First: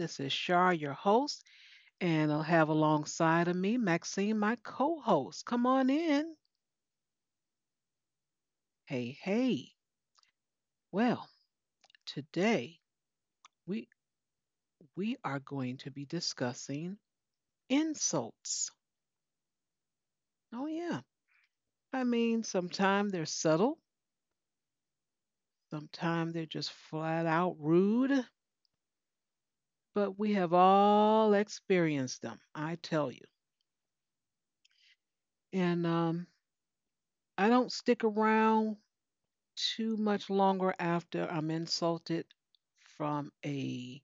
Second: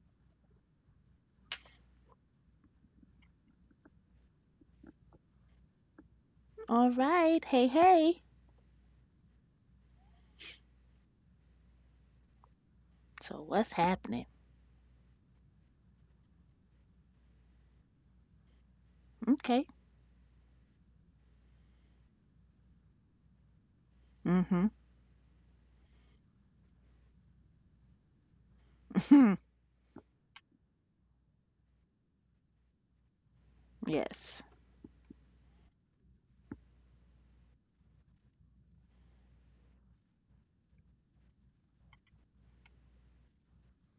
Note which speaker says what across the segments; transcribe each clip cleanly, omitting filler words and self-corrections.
Speaker 1: This is Shar, your host, and I'll have alongside of me Maxine, my co host. Come on in.
Speaker 2: All right. Hey, hey.
Speaker 1: Hey, hey. Well, today
Speaker 2: So what's
Speaker 1: we
Speaker 2: happening?
Speaker 1: we are going to be discussing insults.
Speaker 2: Okay.
Speaker 1: Oh yeah. I mean, sometimes they're subtle,
Speaker 2: Mm-hmm.
Speaker 1: sometimes they're just flat out rude, but we have all experienced them, I tell you.
Speaker 2: Yes.
Speaker 1: And I don't stick around too much longer after I'm insulted from a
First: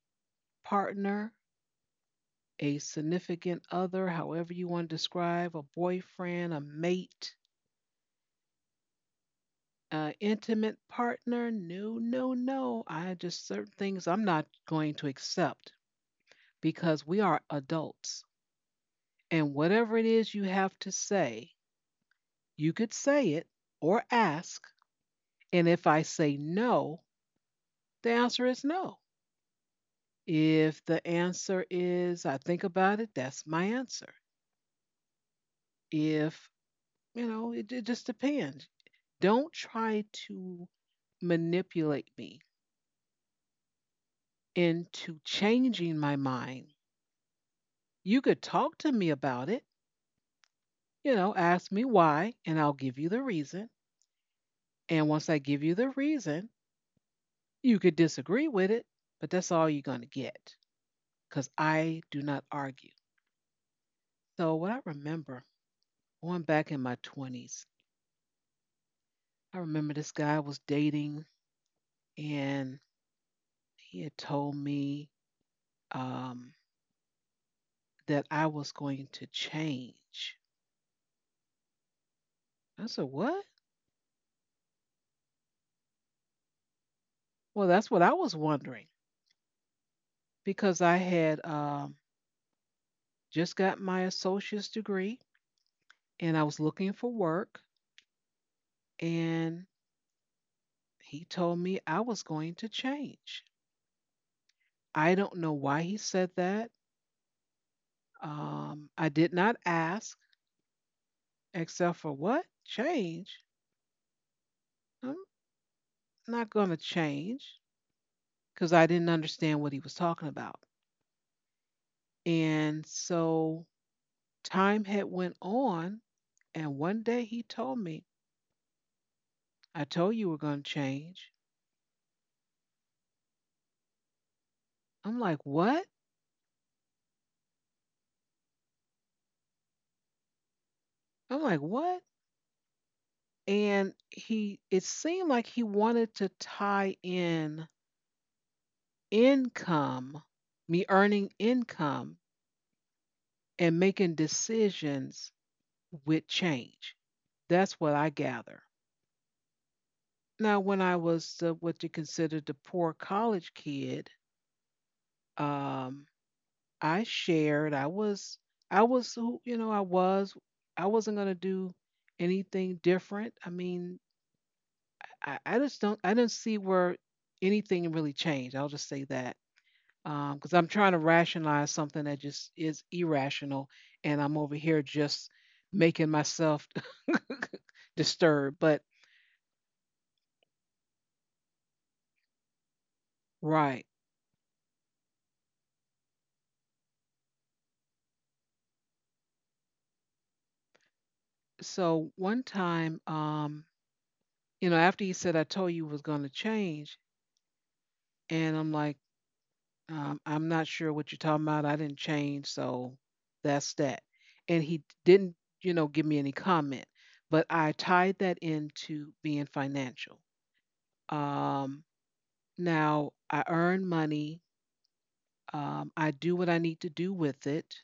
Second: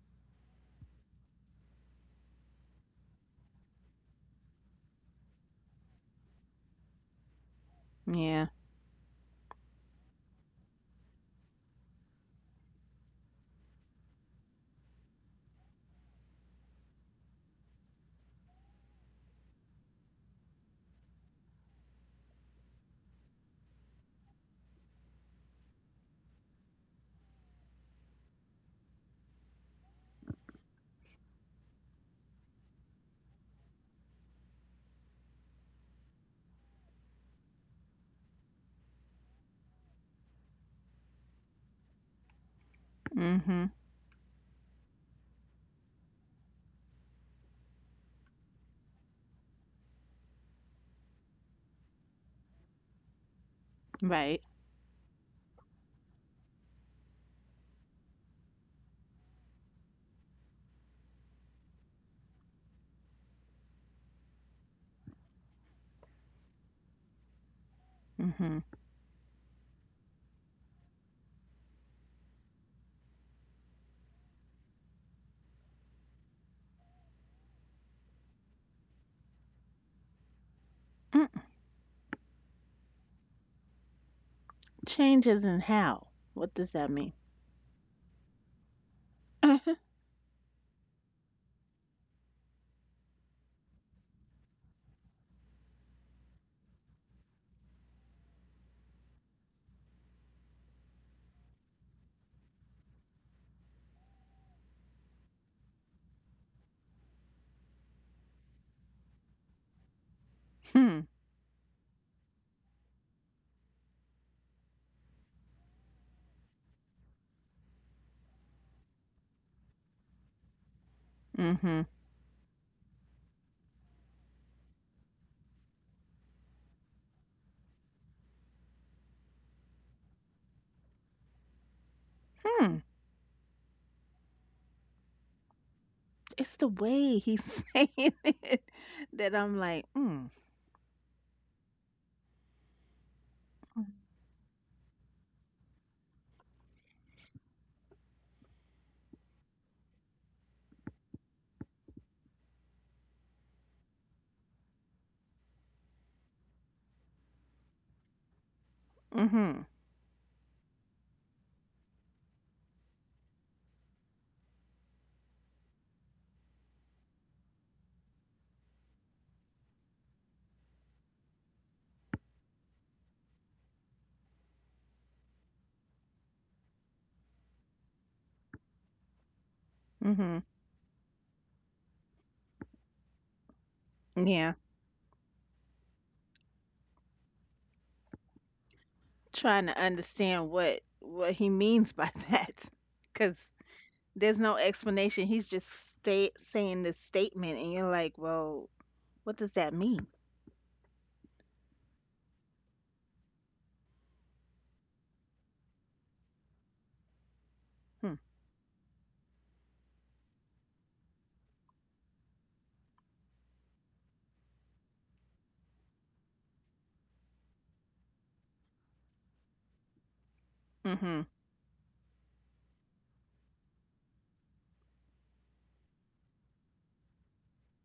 Speaker 1: partner, a significant other, however you want to describe, a boyfriend, a mate,
Speaker 2: Yeah.
Speaker 1: a intimate partner. No, no, no. I just certain things I'm not going to accept because we are adults. And whatever it is you have to say, you could say it or ask. And if I say no, the answer is no. If the answer is I think about it, that's my answer. If, it just depends. Don't try to manipulate me
Speaker 2: Mm-hmm.
Speaker 1: into changing my mind. You could talk to me about it, you know, ask me why, and I'll give you the reason.
Speaker 2: Right.
Speaker 1: And once I give you the reason, you could disagree with it, but that's all you're going to get because I do not argue. So, what I remember going back in my 20s,
Speaker 2: Mm-hmm.
Speaker 1: I remember this guy was dating and he had told me um, that I was going to change.
Speaker 2: Mm.
Speaker 1: I said, "What?"
Speaker 2: Changes in how? What does that mean?
Speaker 1: Well, that's what I was wondering
Speaker 2: Uh-huh.
Speaker 1: because I had just got my associate's degree and I was looking for work, and he told me I was going to change. I don't know why he said that. I did not ask,
Speaker 2: Hmm.
Speaker 1: except for what? Change? I'm not going to change because I didn't understand what he was talking about.
Speaker 2: Mm-hmm.
Speaker 1: And so time had went on, and one day he told me, "I told you we're going to change."
Speaker 2: Hmm.
Speaker 1: I'm like, "What?"
Speaker 2: It's the way he's saying it that I'm like, mm.
Speaker 1: I'm like, "What?" And he it seemed like he wanted to tie in income, me earning income and making decisions with change. That's what I gather.
Speaker 2: Mm-hmm.
Speaker 1: Now, when I was the, what you consider the poor college kid, um, I shared. I was who you know I was. I wasn't gonna do anything different. I mean, I just don't. I didn't see where anything really changed. I'll just say that.
Speaker 2: Mm-hmm.
Speaker 1: Because I'm trying to rationalize something that just is irrational, and I'm
Speaker 2: Yeah.
Speaker 1: over here just making myself disturbed. But
Speaker 2: Trying to understand what he means by that. Cause
Speaker 1: right.
Speaker 2: there's no explanation. He's just sta saying this statement and you're like, well, what does that mean?
Speaker 1: So one time, you know, after he said I told you was gonna change,
Speaker 2: Hmm.
Speaker 1: and I'm like, I'm not sure what you're talking about. I didn't change, so that's that. And he didn't, you know, give me any comment, but I tied that into being financial.
Speaker 2: Mhm.
Speaker 1: Um, Now I earn money. I do what I need to do with it,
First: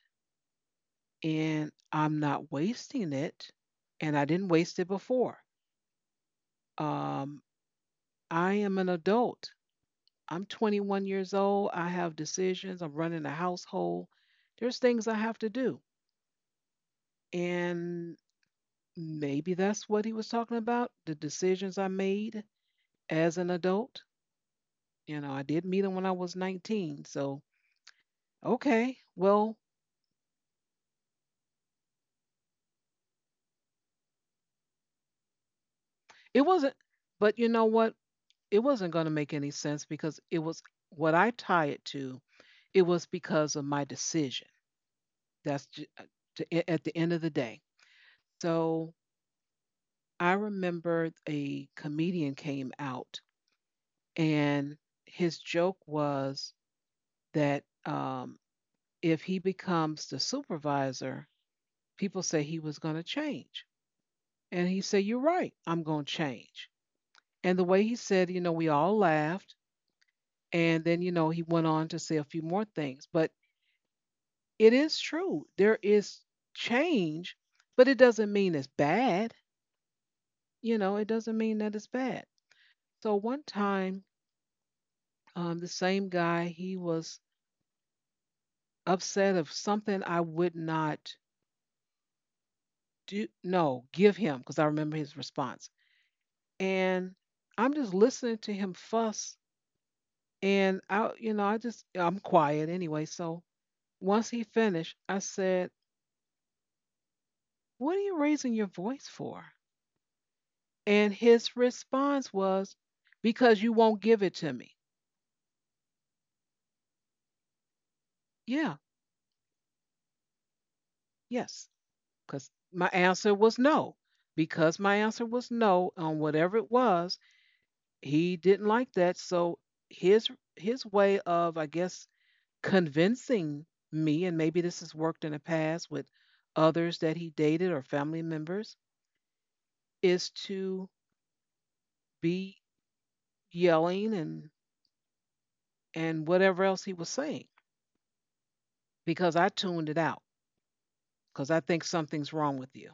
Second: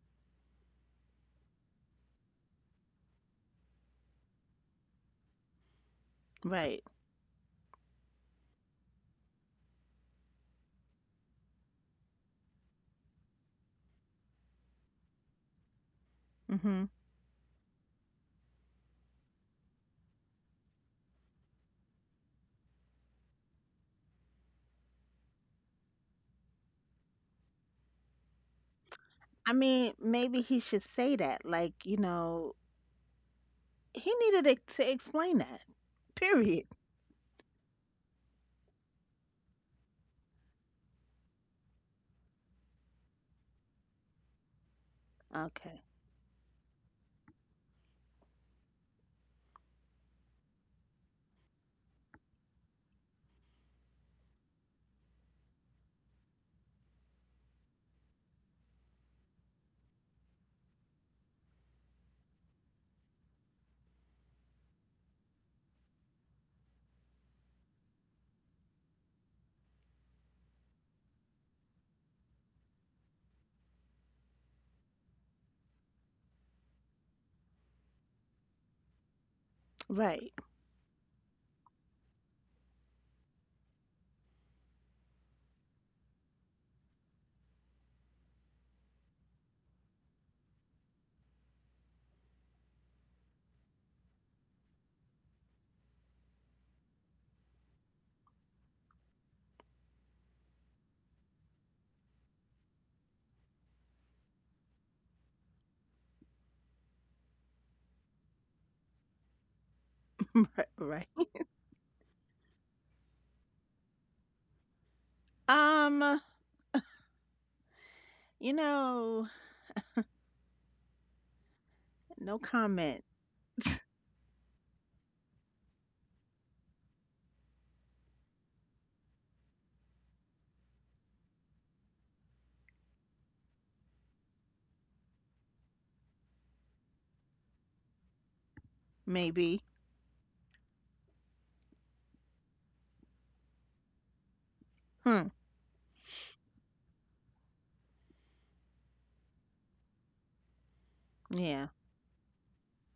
Speaker 1: and I'm not wasting it. And I didn't waste it before.
Speaker 2: Right.
Speaker 1: Um, I am an adult. I'm 21 years old. I have decisions. I'm running a household. There's things I have to do.
Speaker 2: Mhm.
Speaker 1: And maybe that's what he was talking about, the decisions I made as an adult. You know, I did meet him when I was 19. So, okay.
Speaker 2: I
Speaker 1: Well,
Speaker 2: mean, maybe he should say that. Like, you know, he needed to explain that.
Speaker 1: it
Speaker 2: Period.
Speaker 1: wasn't, but you know what? It wasn't going to make any sense because it was what I tie it to. It was because of my decision. That's
Speaker 2: Okay.
Speaker 1: ju- uh, at the end of the day. So, I remember a comedian came out and his joke was that if he becomes the supervisor, people say he was going to change. And he said, "You're right, I'm going to change." And the way he said, you know, we all laughed. And then, you know, he went on to say a few more things. But it is true, there is change, but it doesn't mean it's bad.
Speaker 2: Right.
Speaker 1: You know, it doesn't mean that it's bad. So one time, the same guy, he was upset of something I would not do, no, give him, because I remember his response. And I'm just listening to him fuss. And I, you know, I just, I'm quiet anyway. So once he finished, I said, "What are you raising your voice for?"
Speaker 2: Right.
Speaker 1: And his response was, "Because you won't give it to me."
Speaker 2: Um, you
Speaker 1: Yeah,
Speaker 2: know,
Speaker 1: yes.
Speaker 2: no
Speaker 1: Because my
Speaker 2: comment.
Speaker 1: answer was no. Because my answer was no on whatever it was, he didn't like that. So his his way of, I guess, convincing me, and maybe this has worked in the past with others that he dated or family members,
Speaker 2: Maybe.
Speaker 1: is to be yelling and
Speaker 2: Hmm.
Speaker 1: and whatever else he was saying because I tuned it out because I
Speaker 2: Yeah.
Speaker 1: think something's wrong with you.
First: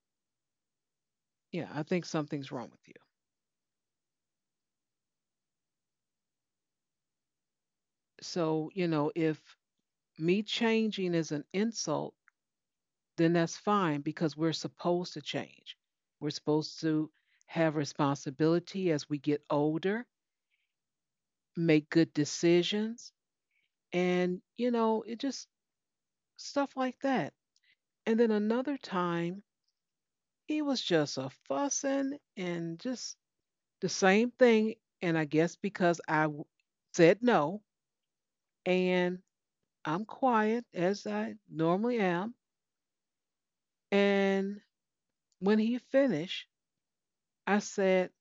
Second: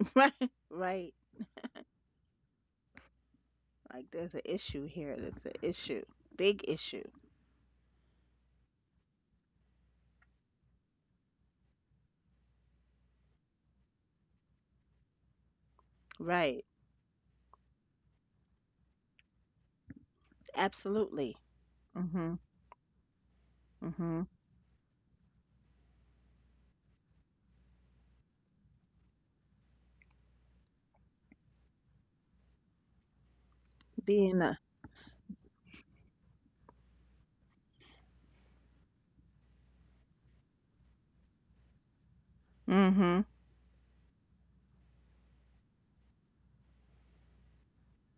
Speaker 2: Right. Right.
Speaker 1: Yeah, I think something's wrong with you.
Speaker 2: Like, there's an issue here. That's an issue. Big issue.
Speaker 1: So, you know, if me changing is an insult, then that's fine because we're supposed to change. We're
Speaker 2: Right.
Speaker 1: supposed to have responsibility as we get older,
Speaker 2: Absolutely.
Speaker 1: make good
Speaker 2: Mhm.
Speaker 1: decisions.
Speaker 2: Mhm.
Speaker 1: And, you know, it just stuff like that. And then another time, he was just a fussing and just the same
Speaker 2: Being a.
Speaker 1: thing. And I guess because I said no and I'm quiet as I normally am.
Speaker 2: Mhm.
Speaker 1: And when he finished, I said,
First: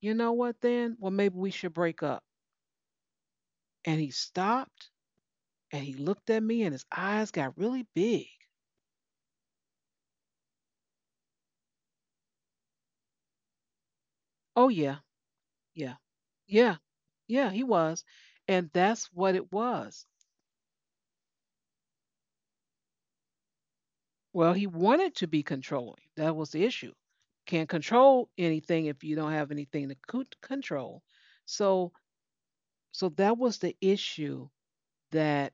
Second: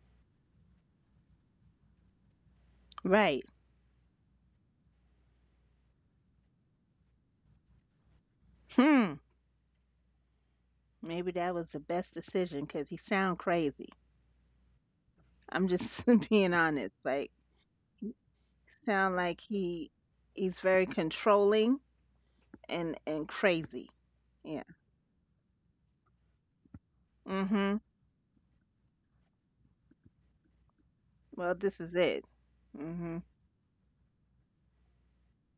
Speaker 1: you know what, then? Well, maybe we should break up.
Speaker 2: Right.
Speaker 1: And he stopped and he looked at me and his eyes got really big.
Speaker 2: Hmm. Maybe that was the best decision because he sound crazy.
Speaker 1: Oh, yeah.
Speaker 2: I'm
Speaker 1: Yeah.
Speaker 2: just being
Speaker 1: Yeah.
Speaker 2: honest. Like,
Speaker 1: Yeah, he was. And that's
Speaker 2: sound like
Speaker 1: what it
Speaker 2: he
Speaker 1: was.
Speaker 2: he's very controlling and crazy.
Speaker 1: Well,
Speaker 2: Yeah.
Speaker 1: he wanted to be controlling. That was the issue. Can't
Speaker 2: Mm-hmm.
Speaker 1: control anything if you don't have anything to control.
Speaker 2: Well, this is
Speaker 1: So,
Speaker 2: it.
Speaker 1: so
Speaker 2: Mm-hmm.
Speaker 1: that was the issue that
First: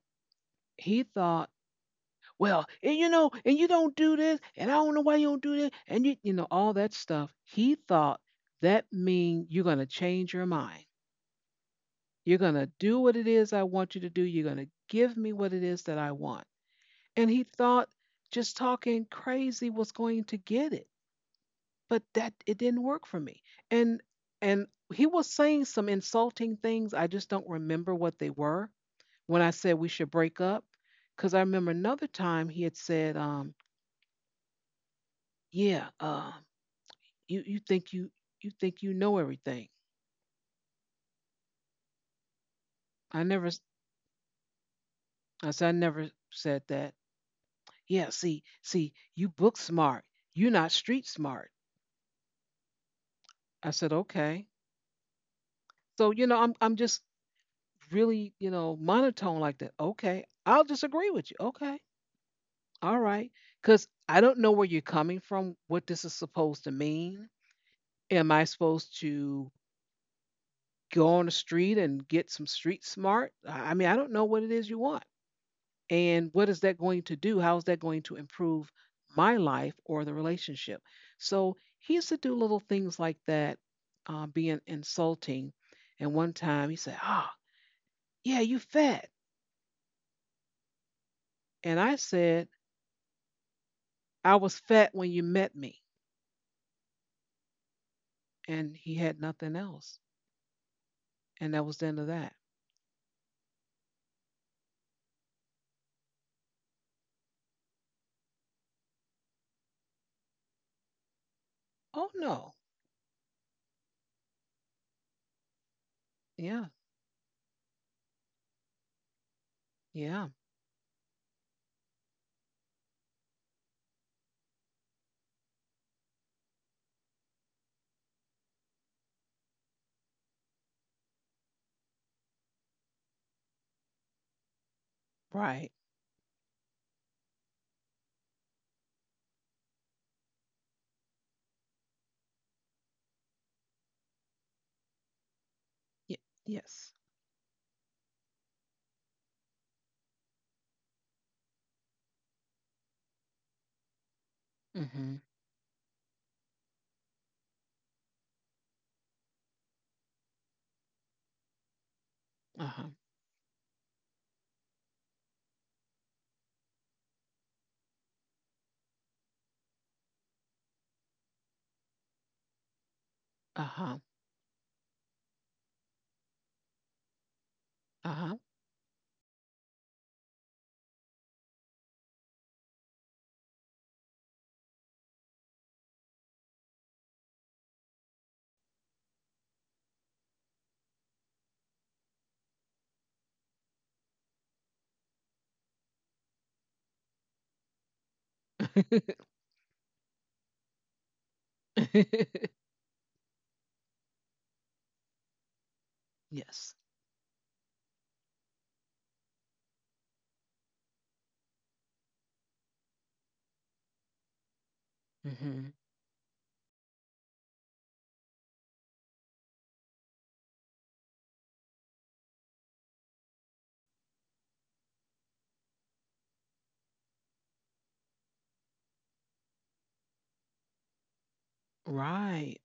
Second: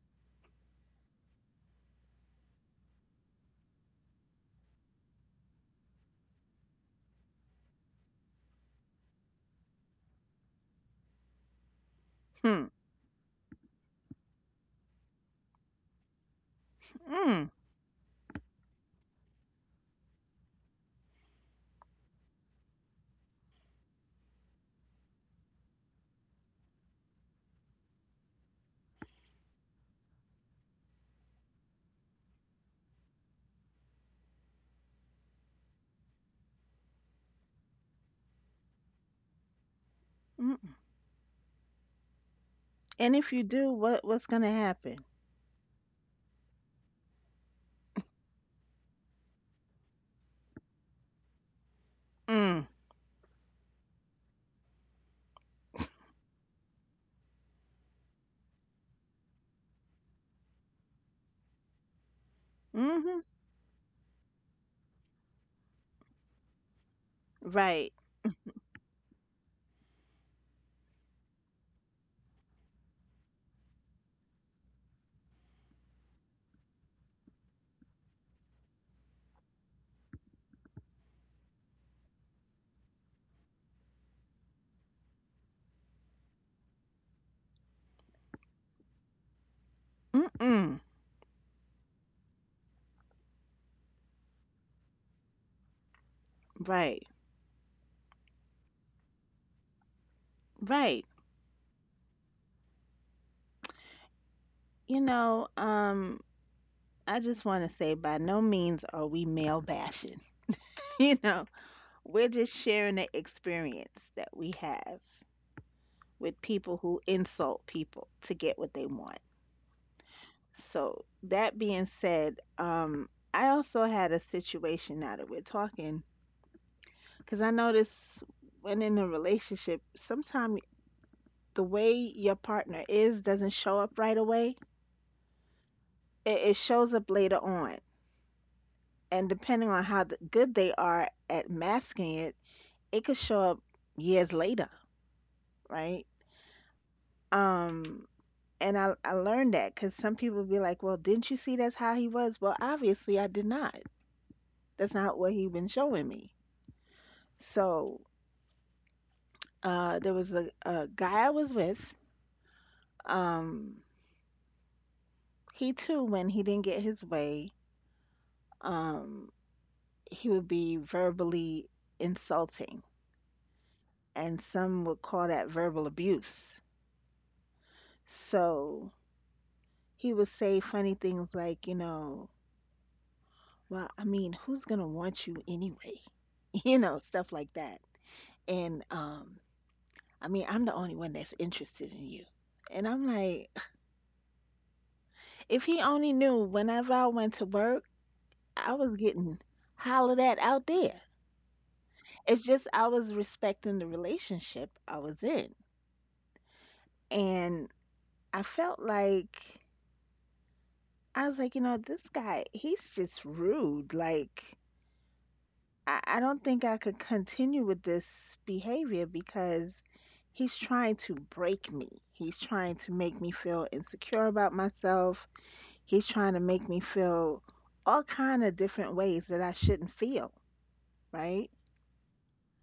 Speaker 1: he thought, well, and you know, and you don't do this, and I don't know why you don't do this, and you know, all that stuff. He thought that mean you're going to change your mind. You're going to
Speaker 2: Hmm.
Speaker 1: do what it is I want you to do. You're going to give me what it is that I want. And he
Speaker 2: Mm.
Speaker 1: thought just talking crazy was going to get it, but that it didn't work for me. And and he was saying some insulting things. I just don't remember what they were when I said we should break up. Because I remember another time he had said, "Yeah, you think you think you know everything."
Speaker 2: Mm. And
Speaker 1: I
Speaker 2: if you
Speaker 1: never, s-
Speaker 2: do, what's gonna happen?
Speaker 1: I said I never said that. Yeah, see, see, you book smart, you're not street smart.
Speaker 2: Mm.
Speaker 1: I said, okay. So you know, I'm just really, you know, monotone like that, okay, I'll disagree with you. Okay, all
Speaker 2: Mm-hmm.
Speaker 1: right. Because I don't know where you're coming from, what this is supposed to mean.
Speaker 2: Right.
Speaker 1: Am I supposed to go on the street and get some street smart? I mean, I don't know what it is you want. And what is that going to do? How is that going to improve my life or the relationship? So he used to do little things like that, being insulting. And one time he said, "Ah, yeah, you fat."
Speaker 2: Mm-mm.
Speaker 1: And I said, I was fat when you met me,
Speaker 2: Right.
Speaker 1: and he had nothing else,
Speaker 2: Right.
Speaker 1: and that was the end of that.
Speaker 2: You know, um, I just want to say, by no means are we male bashing. you know,
Speaker 1: Oh
Speaker 2: We're
Speaker 1: no,
Speaker 2: just sharing the experience that we have with
Speaker 1: yeah,
Speaker 2: people who insult people to get what they want.
Speaker 1: yeah,
Speaker 2: So, that being said, I also had a situation now that we're talking because I notice, when in a relationship, sometimes the way your partner is doesn't show up right away,
Speaker 1: right,
Speaker 2: it shows up later on. And depending on how good they are at masking it, it could show up years later, right?
Speaker 1: y- yes,
Speaker 2: Um, And I learned that because some people be like, "Well, didn't you see that's how he was?" Well, obviously I did not. That's
Speaker 1: mm-hmm,
Speaker 2: not what he been showing me. So there was a guy I was with.
Speaker 1: uh huh,
Speaker 2: Um, he too, when he didn't get his way, um, he would be verbally insulting,
Speaker 1: uh huh,
Speaker 2: and some would call that verbal abuse.
Speaker 1: uh
Speaker 2: So he would say funny things like, well, I mean, who's gonna want you anyway? Stuff like that. And I mean I'm the only one that's interested in you. And I'm like, if he only knew whenever I went to work, I was getting hollered at out there.
Speaker 1: huh,
Speaker 2: It's just I was respecting the relationship I was in.
Speaker 1: yes,
Speaker 2: And I felt like, I was like, this guy, he's just rude. Like
Speaker 1: mm-hmm,
Speaker 2: I don't think I could continue with this behavior because he's trying to break me. He's trying to make me feel insecure about myself. He's trying to make me feel all kind of different ways that I shouldn't feel, right?
Speaker 1: right,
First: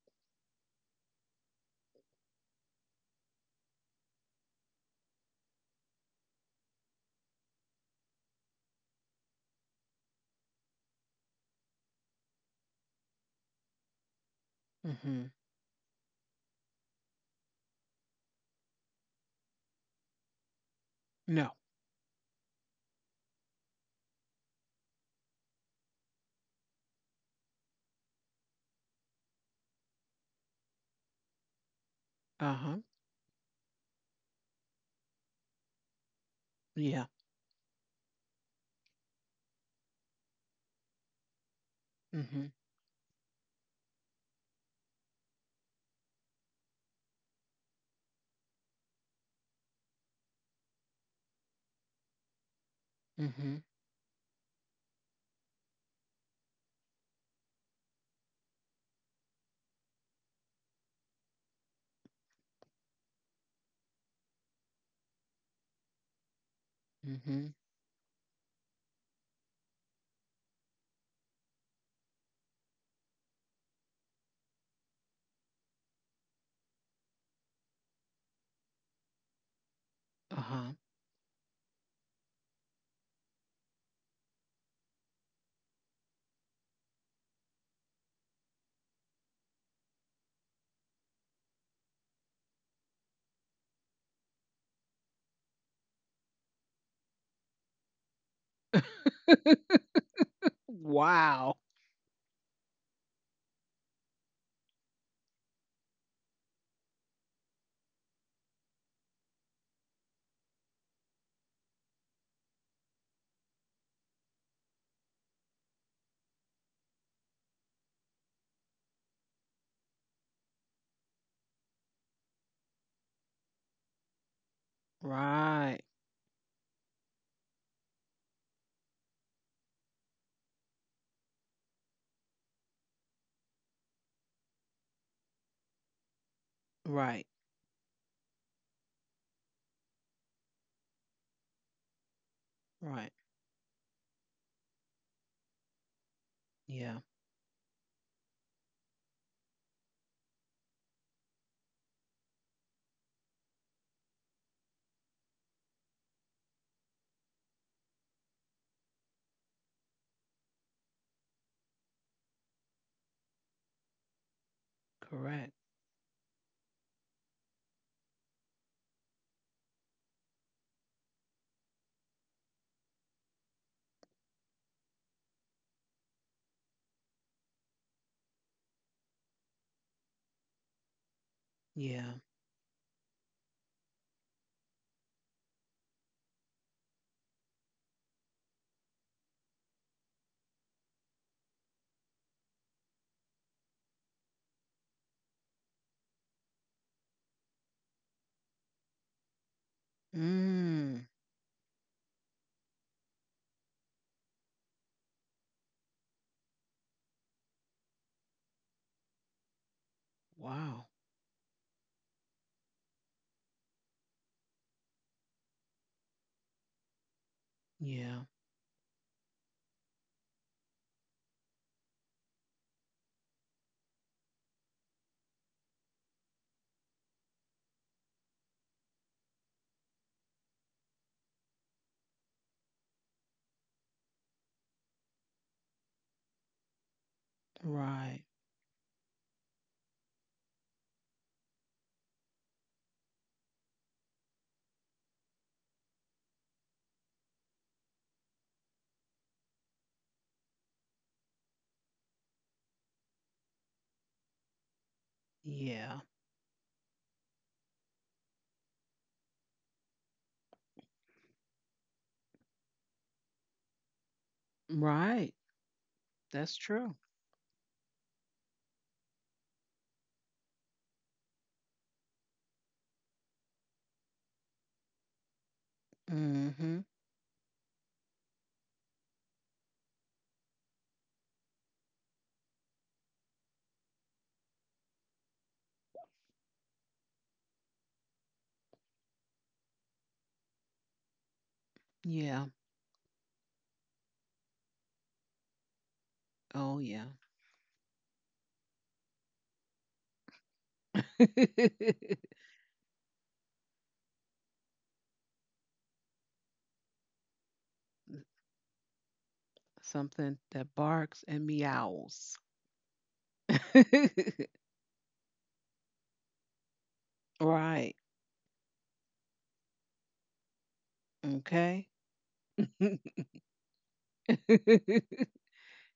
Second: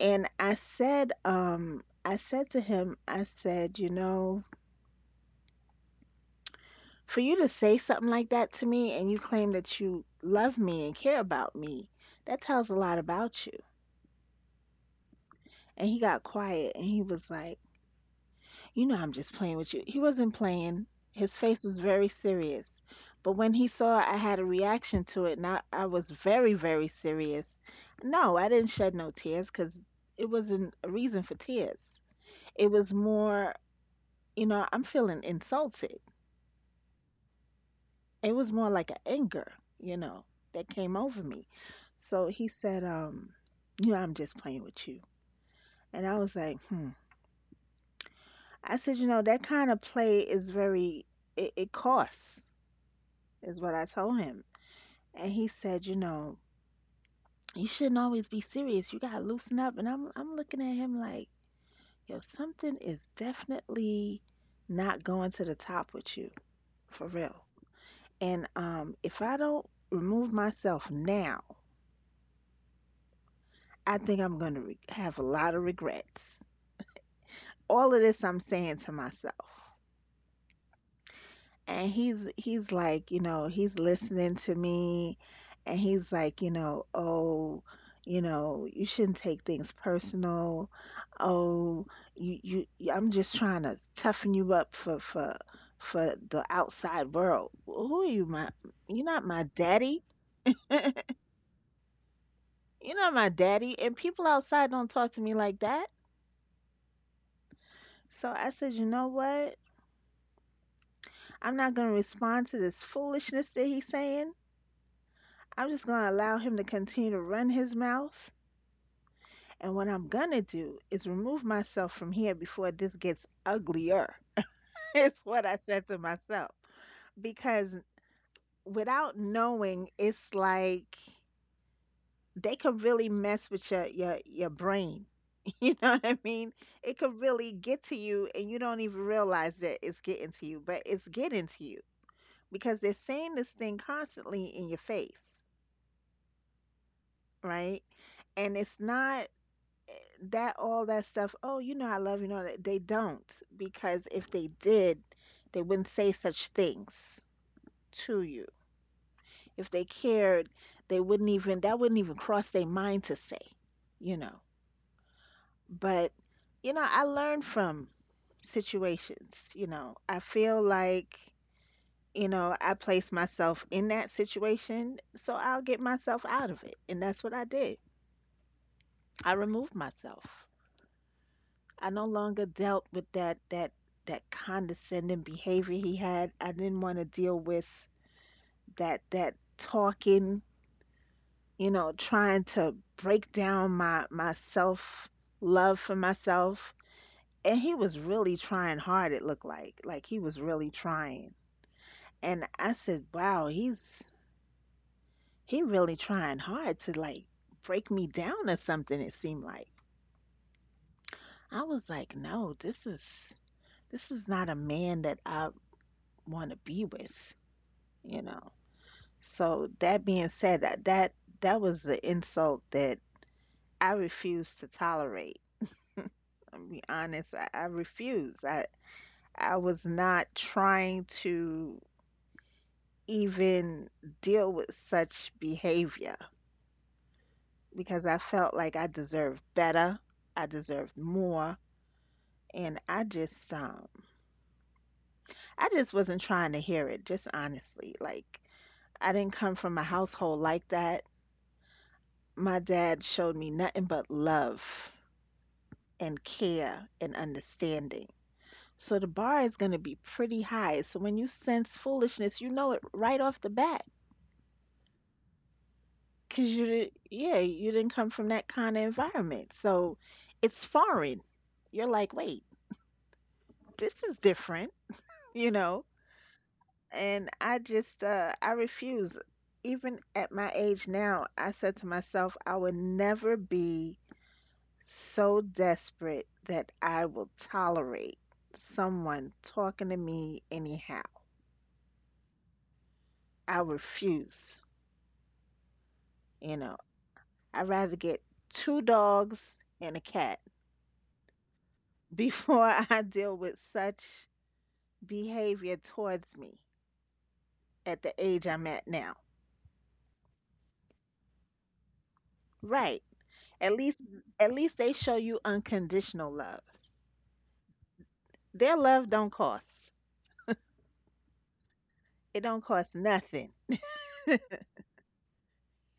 Speaker 2: And I said to him, I said, you know, for you to say something like that to me and you claim that you love me and care about me, that tells a lot about you.
Speaker 1: mm-hmm,
Speaker 2: And he got quiet and he was like, "You know I'm just playing with you." He wasn't playing. His
Speaker 1: no,
Speaker 2: face was very serious. But when he saw I had a reaction to it, and I was very, very serious, no, I didn't shed no tears because it wasn't a reason for tears.
Speaker 1: uh
Speaker 2: It
Speaker 1: huh,
Speaker 2: was more, I'm feeling insulted.
Speaker 1: yeah,
Speaker 2: It was more like an anger, you know, that came over me. So
Speaker 1: mm-hmm,
Speaker 2: he said, I'm just playing with you. And I was like, hmm. I said, that kind of play is very, it costs,
Speaker 1: mm-hmm,
Speaker 2: is what I told him. And he said, you shouldn't always be serious. You gotta loosen up. And I'm looking at him like, yo, something is definitely not going to the top with you, for real.
Speaker 1: mm-hmm,
Speaker 2: And if I don't remove myself now, I think I'm gonna have a lot of regrets. All of this I'm saying to myself.
Speaker 1: uh
Speaker 2: And he's like, he's listening to me. And he's like, oh, you shouldn't take things personal. Oh, I'm just trying to toughen you up for the outside world. Who are you? my
Speaker 1: huh,
Speaker 2: you're not my daddy.
Speaker 1: wow,
Speaker 2: You're not my daddy. And people outside don't talk to me like that. So I said, you know what, I'm not going to respond to this foolishness that he's saying. I'm just going to allow him to continue to run his mouth. And what I'm gonna do is remove myself from here before this gets uglier. It's what I
Speaker 1: right,
Speaker 2: said to myself. Because without knowing, it's like they could really mess with your brain. You know what I mean? It could
Speaker 1: right,
Speaker 2: really get to you and you don't even realize that it's getting to you, but it's getting to you because they're
Speaker 1: right,
Speaker 2: saying this thing constantly in your face,
Speaker 1: yeah,
Speaker 2: right? And it's not that, all that stuff, oh, you know I love you, you know they don't, because if they did, they wouldn't say such things to you. If they cared, they wouldn't even, that wouldn't even cross their mind to say, you know.
Speaker 1: correct,
Speaker 2: But I learn from situations. I feel like, I place myself in that situation, so I'll get myself out of it. And that's what I did. I removed myself. I no
Speaker 1: yeah,
Speaker 2: longer dealt with that condescending behavior he had. I didn't want to deal with that talking, trying to break down my self love for myself. And he was really trying hard, it looked like. Like he was really
Speaker 1: mm,
Speaker 2: trying. And I said, wow, he really trying hard to like break me down or something, it seemed like.
Speaker 1: wow,
Speaker 2: I was like, no, this is not a man that I want to be with,
Speaker 1: yeah.
Speaker 2: you know. So that being said, that was the insult that I refused to tolerate. I'll be honest, I refuse. I was not trying to even deal with such behavior because I
Speaker 1: Right.
Speaker 2: felt like I deserved better. I deserved more. And I just wasn't trying to hear it, just honestly. Like, I didn't come from a household like that. My dad showed me nothing but love
Speaker 1: Yeah.
Speaker 2: and care and understanding. So the bar is going to be pretty high. So when you sense foolishness, you know it right off the bat
Speaker 1: Right.
Speaker 2: because
Speaker 1: That's true.
Speaker 2: yeah, you didn't come from that kind of environment. So it's foreign. You're like, wait, this is different, you know?
Speaker 1: Mm-hmm.
Speaker 2: And I just, I refuse. Even at my age now, I said to myself, I would never be so desperate that I will tolerate someone talking to me anyhow.
Speaker 1: Yeah.
Speaker 2: I refuse. You know,
Speaker 1: Oh yeah.
Speaker 2: I'd rather get two dogs and a cat before I deal with such behavior towards me at the age I'm at now.
Speaker 1: Something that barks and meows.
Speaker 2: Right. At least at least they show you unconditional love.
Speaker 1: Right.
Speaker 2: Their love don't cost.
Speaker 1: Okay.
Speaker 2: It don't cost nothing,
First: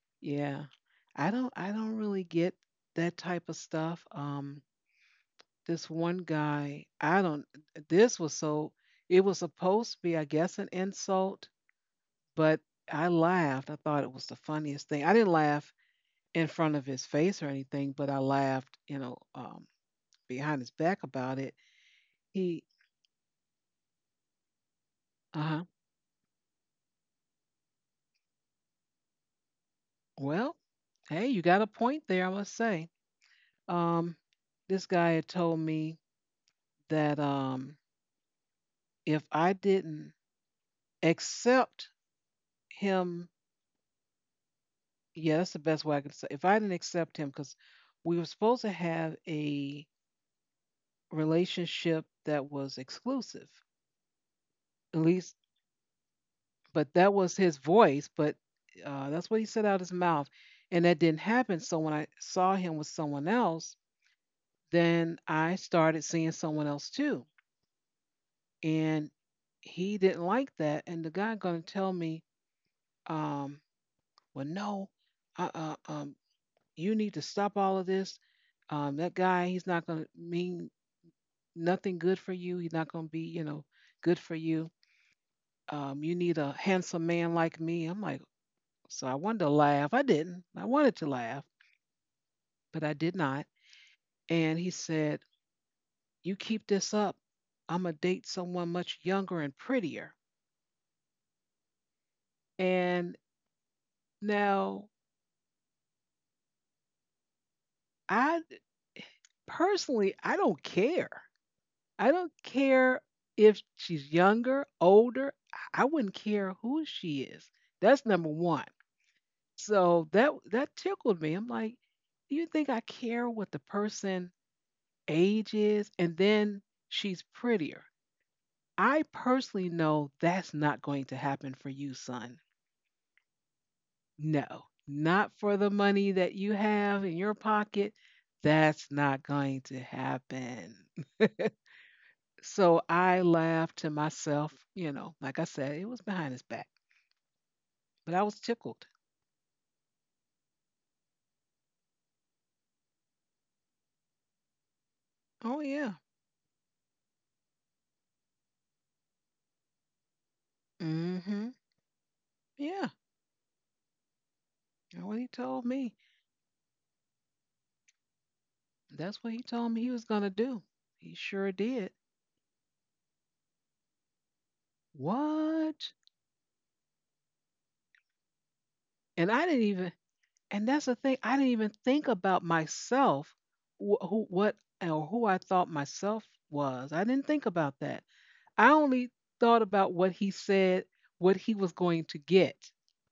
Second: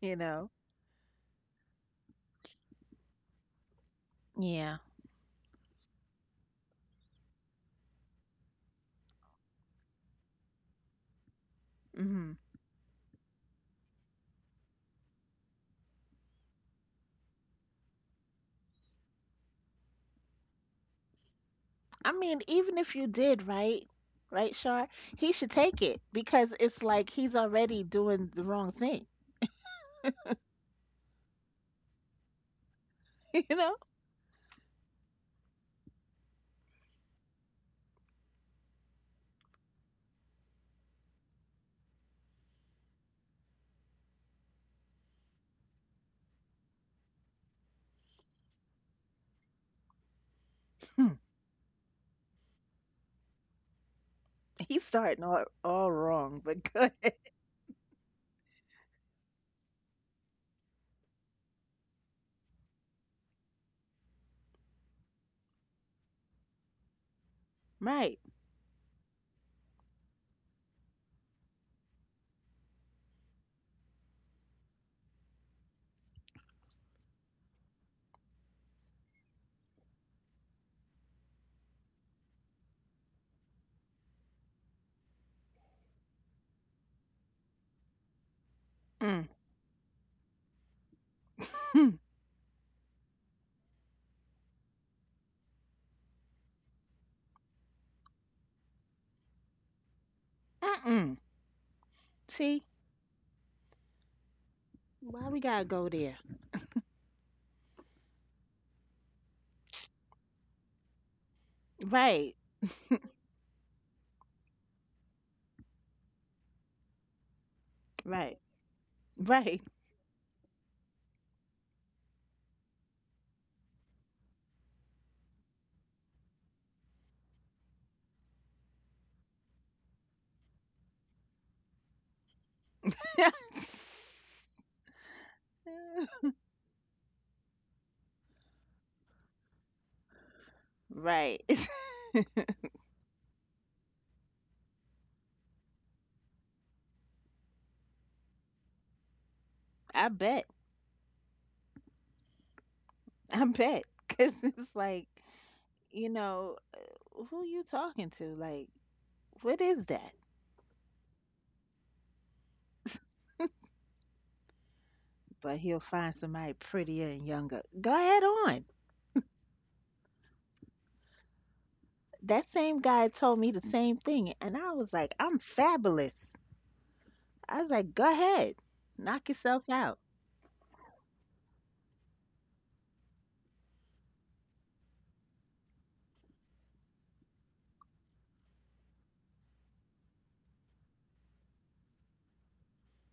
Speaker 2: you know.
Speaker 1: yeah. I don't really get that type of stuff.
Speaker 2: Yeah.
Speaker 1: This one guy, I don't this was so it was supposed to be I guess an insult,
Speaker 2: Hmm.
Speaker 1: but I laughed. I thought it was the funniest thing. I didn't laugh in front of his face or anything, but I laughed, you know, behind his back about it.
Speaker 2: I mean,
Speaker 1: He,
Speaker 2: even if you did, right? Right, Shar? He
Speaker 1: uh
Speaker 2: should
Speaker 1: huh.
Speaker 2: take it because it's like he's already doing the wrong thing,
Speaker 1: Well, hey, you got a point there, I must say.
Speaker 2: you know?
Speaker 1: Um, this guy had told me that if I didn't accept him, yeah, that's the best way I could say. If I didn't accept him, because we were supposed to have a relationship that was exclusive,
Speaker 2: He's
Speaker 1: at
Speaker 2: starting
Speaker 1: least
Speaker 2: all wrong, but go
Speaker 1: but that
Speaker 2: ahead.
Speaker 1: was his voice, but that's what he said out his mouth. And that didn't happen. So when I saw him with someone else, then I started seeing someone else too.
Speaker 2: Right.
Speaker 1: And he didn't like that. And the guy going to tell me, um, well, no, uh, uh, um, you need to stop all of this. That guy, he's not going to mean nothing good for you. He's not going to be, you know, good for you. You need a handsome man like me. I'm like, so I
Speaker 2: Mm.
Speaker 1: wanted to laugh. I didn't. I wanted to laugh, but I did not. And he said, "You keep this up, I'm going to date someone much younger and prettier."
Speaker 2: Mm-mm. See?
Speaker 1: And now,
Speaker 2: Why we gotta go there?
Speaker 1: I personally, I don't care. I don't
Speaker 2: Right.
Speaker 1: care if she's younger, older. I wouldn't care who she is. That's number
Speaker 2: Right.
Speaker 1: one.
Speaker 2: Right.
Speaker 1: So that that tickled me. I'm like, do you think I care what the person age is? And then she's prettier. I personally know that's not going to happen for you, son. No, not for the money that you have in your pocket. That's not going to happen.
Speaker 2: Right.
Speaker 1: So I laughed to myself, you know, like I said, it was behind his back, but I was tickled.
Speaker 2: I bet. I bet. Because it's like,
Speaker 1: Oh, yeah.
Speaker 2: you know, who you talking to? Like, what is that?
Speaker 1: Mm hmm. Yeah. That's what he
Speaker 2: But
Speaker 1: told
Speaker 2: he'll
Speaker 1: me.
Speaker 2: find somebody prettier and younger. Go ahead on.
Speaker 1: That's what he told me he was going to do. He sure did.
Speaker 2: That same guy told me the same thing. And I was like, I'm
Speaker 1: What?
Speaker 2: fabulous. I was like, go ahead,
Speaker 1: And
Speaker 2: knock
Speaker 1: I didn't
Speaker 2: yourself
Speaker 1: even,
Speaker 2: out.
Speaker 1: And that's the thing. I didn't even think about myself, who, what, or who I thought myself was. I didn't think about that. I only thought about what he said, what he was going to get,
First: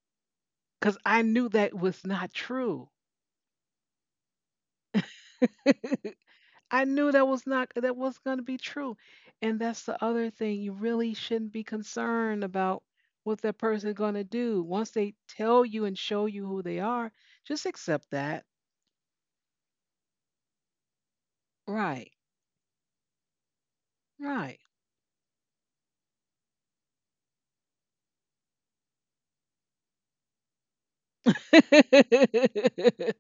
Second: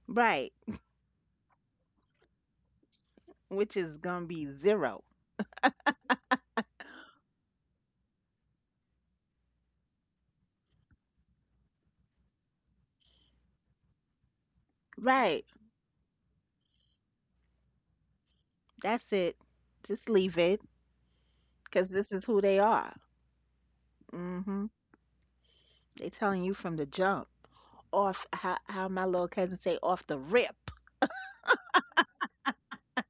Speaker 2: Right.
Speaker 1: because I knew that was not true.
Speaker 2: Which is going to be zero.
Speaker 1: I knew that was not that was going to be true. And that's the other thing. You really shouldn't be concerned about what that person going to do. Once they
Speaker 2: Right.
Speaker 1: tell you and show you who they are, just accept that.
Speaker 2: That's it. Just leave it because
Speaker 1: Right.
Speaker 2: this is who they are.
Speaker 1: Right.
Speaker 2: Hmm. They telling you from the jump. Off, how my little cousin say, off the rip.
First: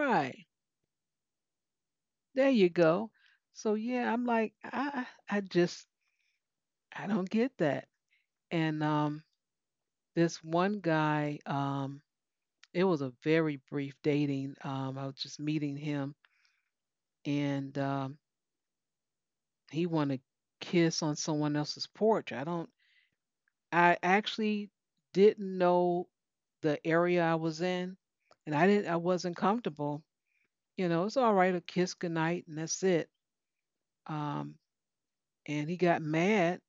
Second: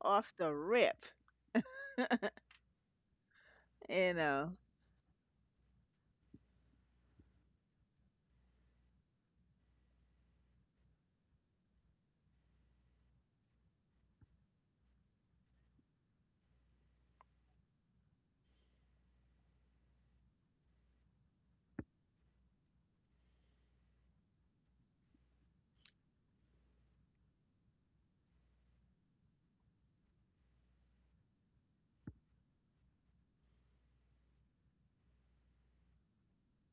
Speaker 2: Off the rip,
Speaker 1: There you go. So yeah,
Speaker 2: you
Speaker 1: I'm
Speaker 2: know.
Speaker 1: like, I just I don't get that. And This one guy, it was a very brief dating. I was just meeting him and he wanted to kiss on someone else's porch. I actually didn't know the area I was in and I wasn't comfortable. You know, it's all right, a kiss goodnight and that's it. Um And he got mad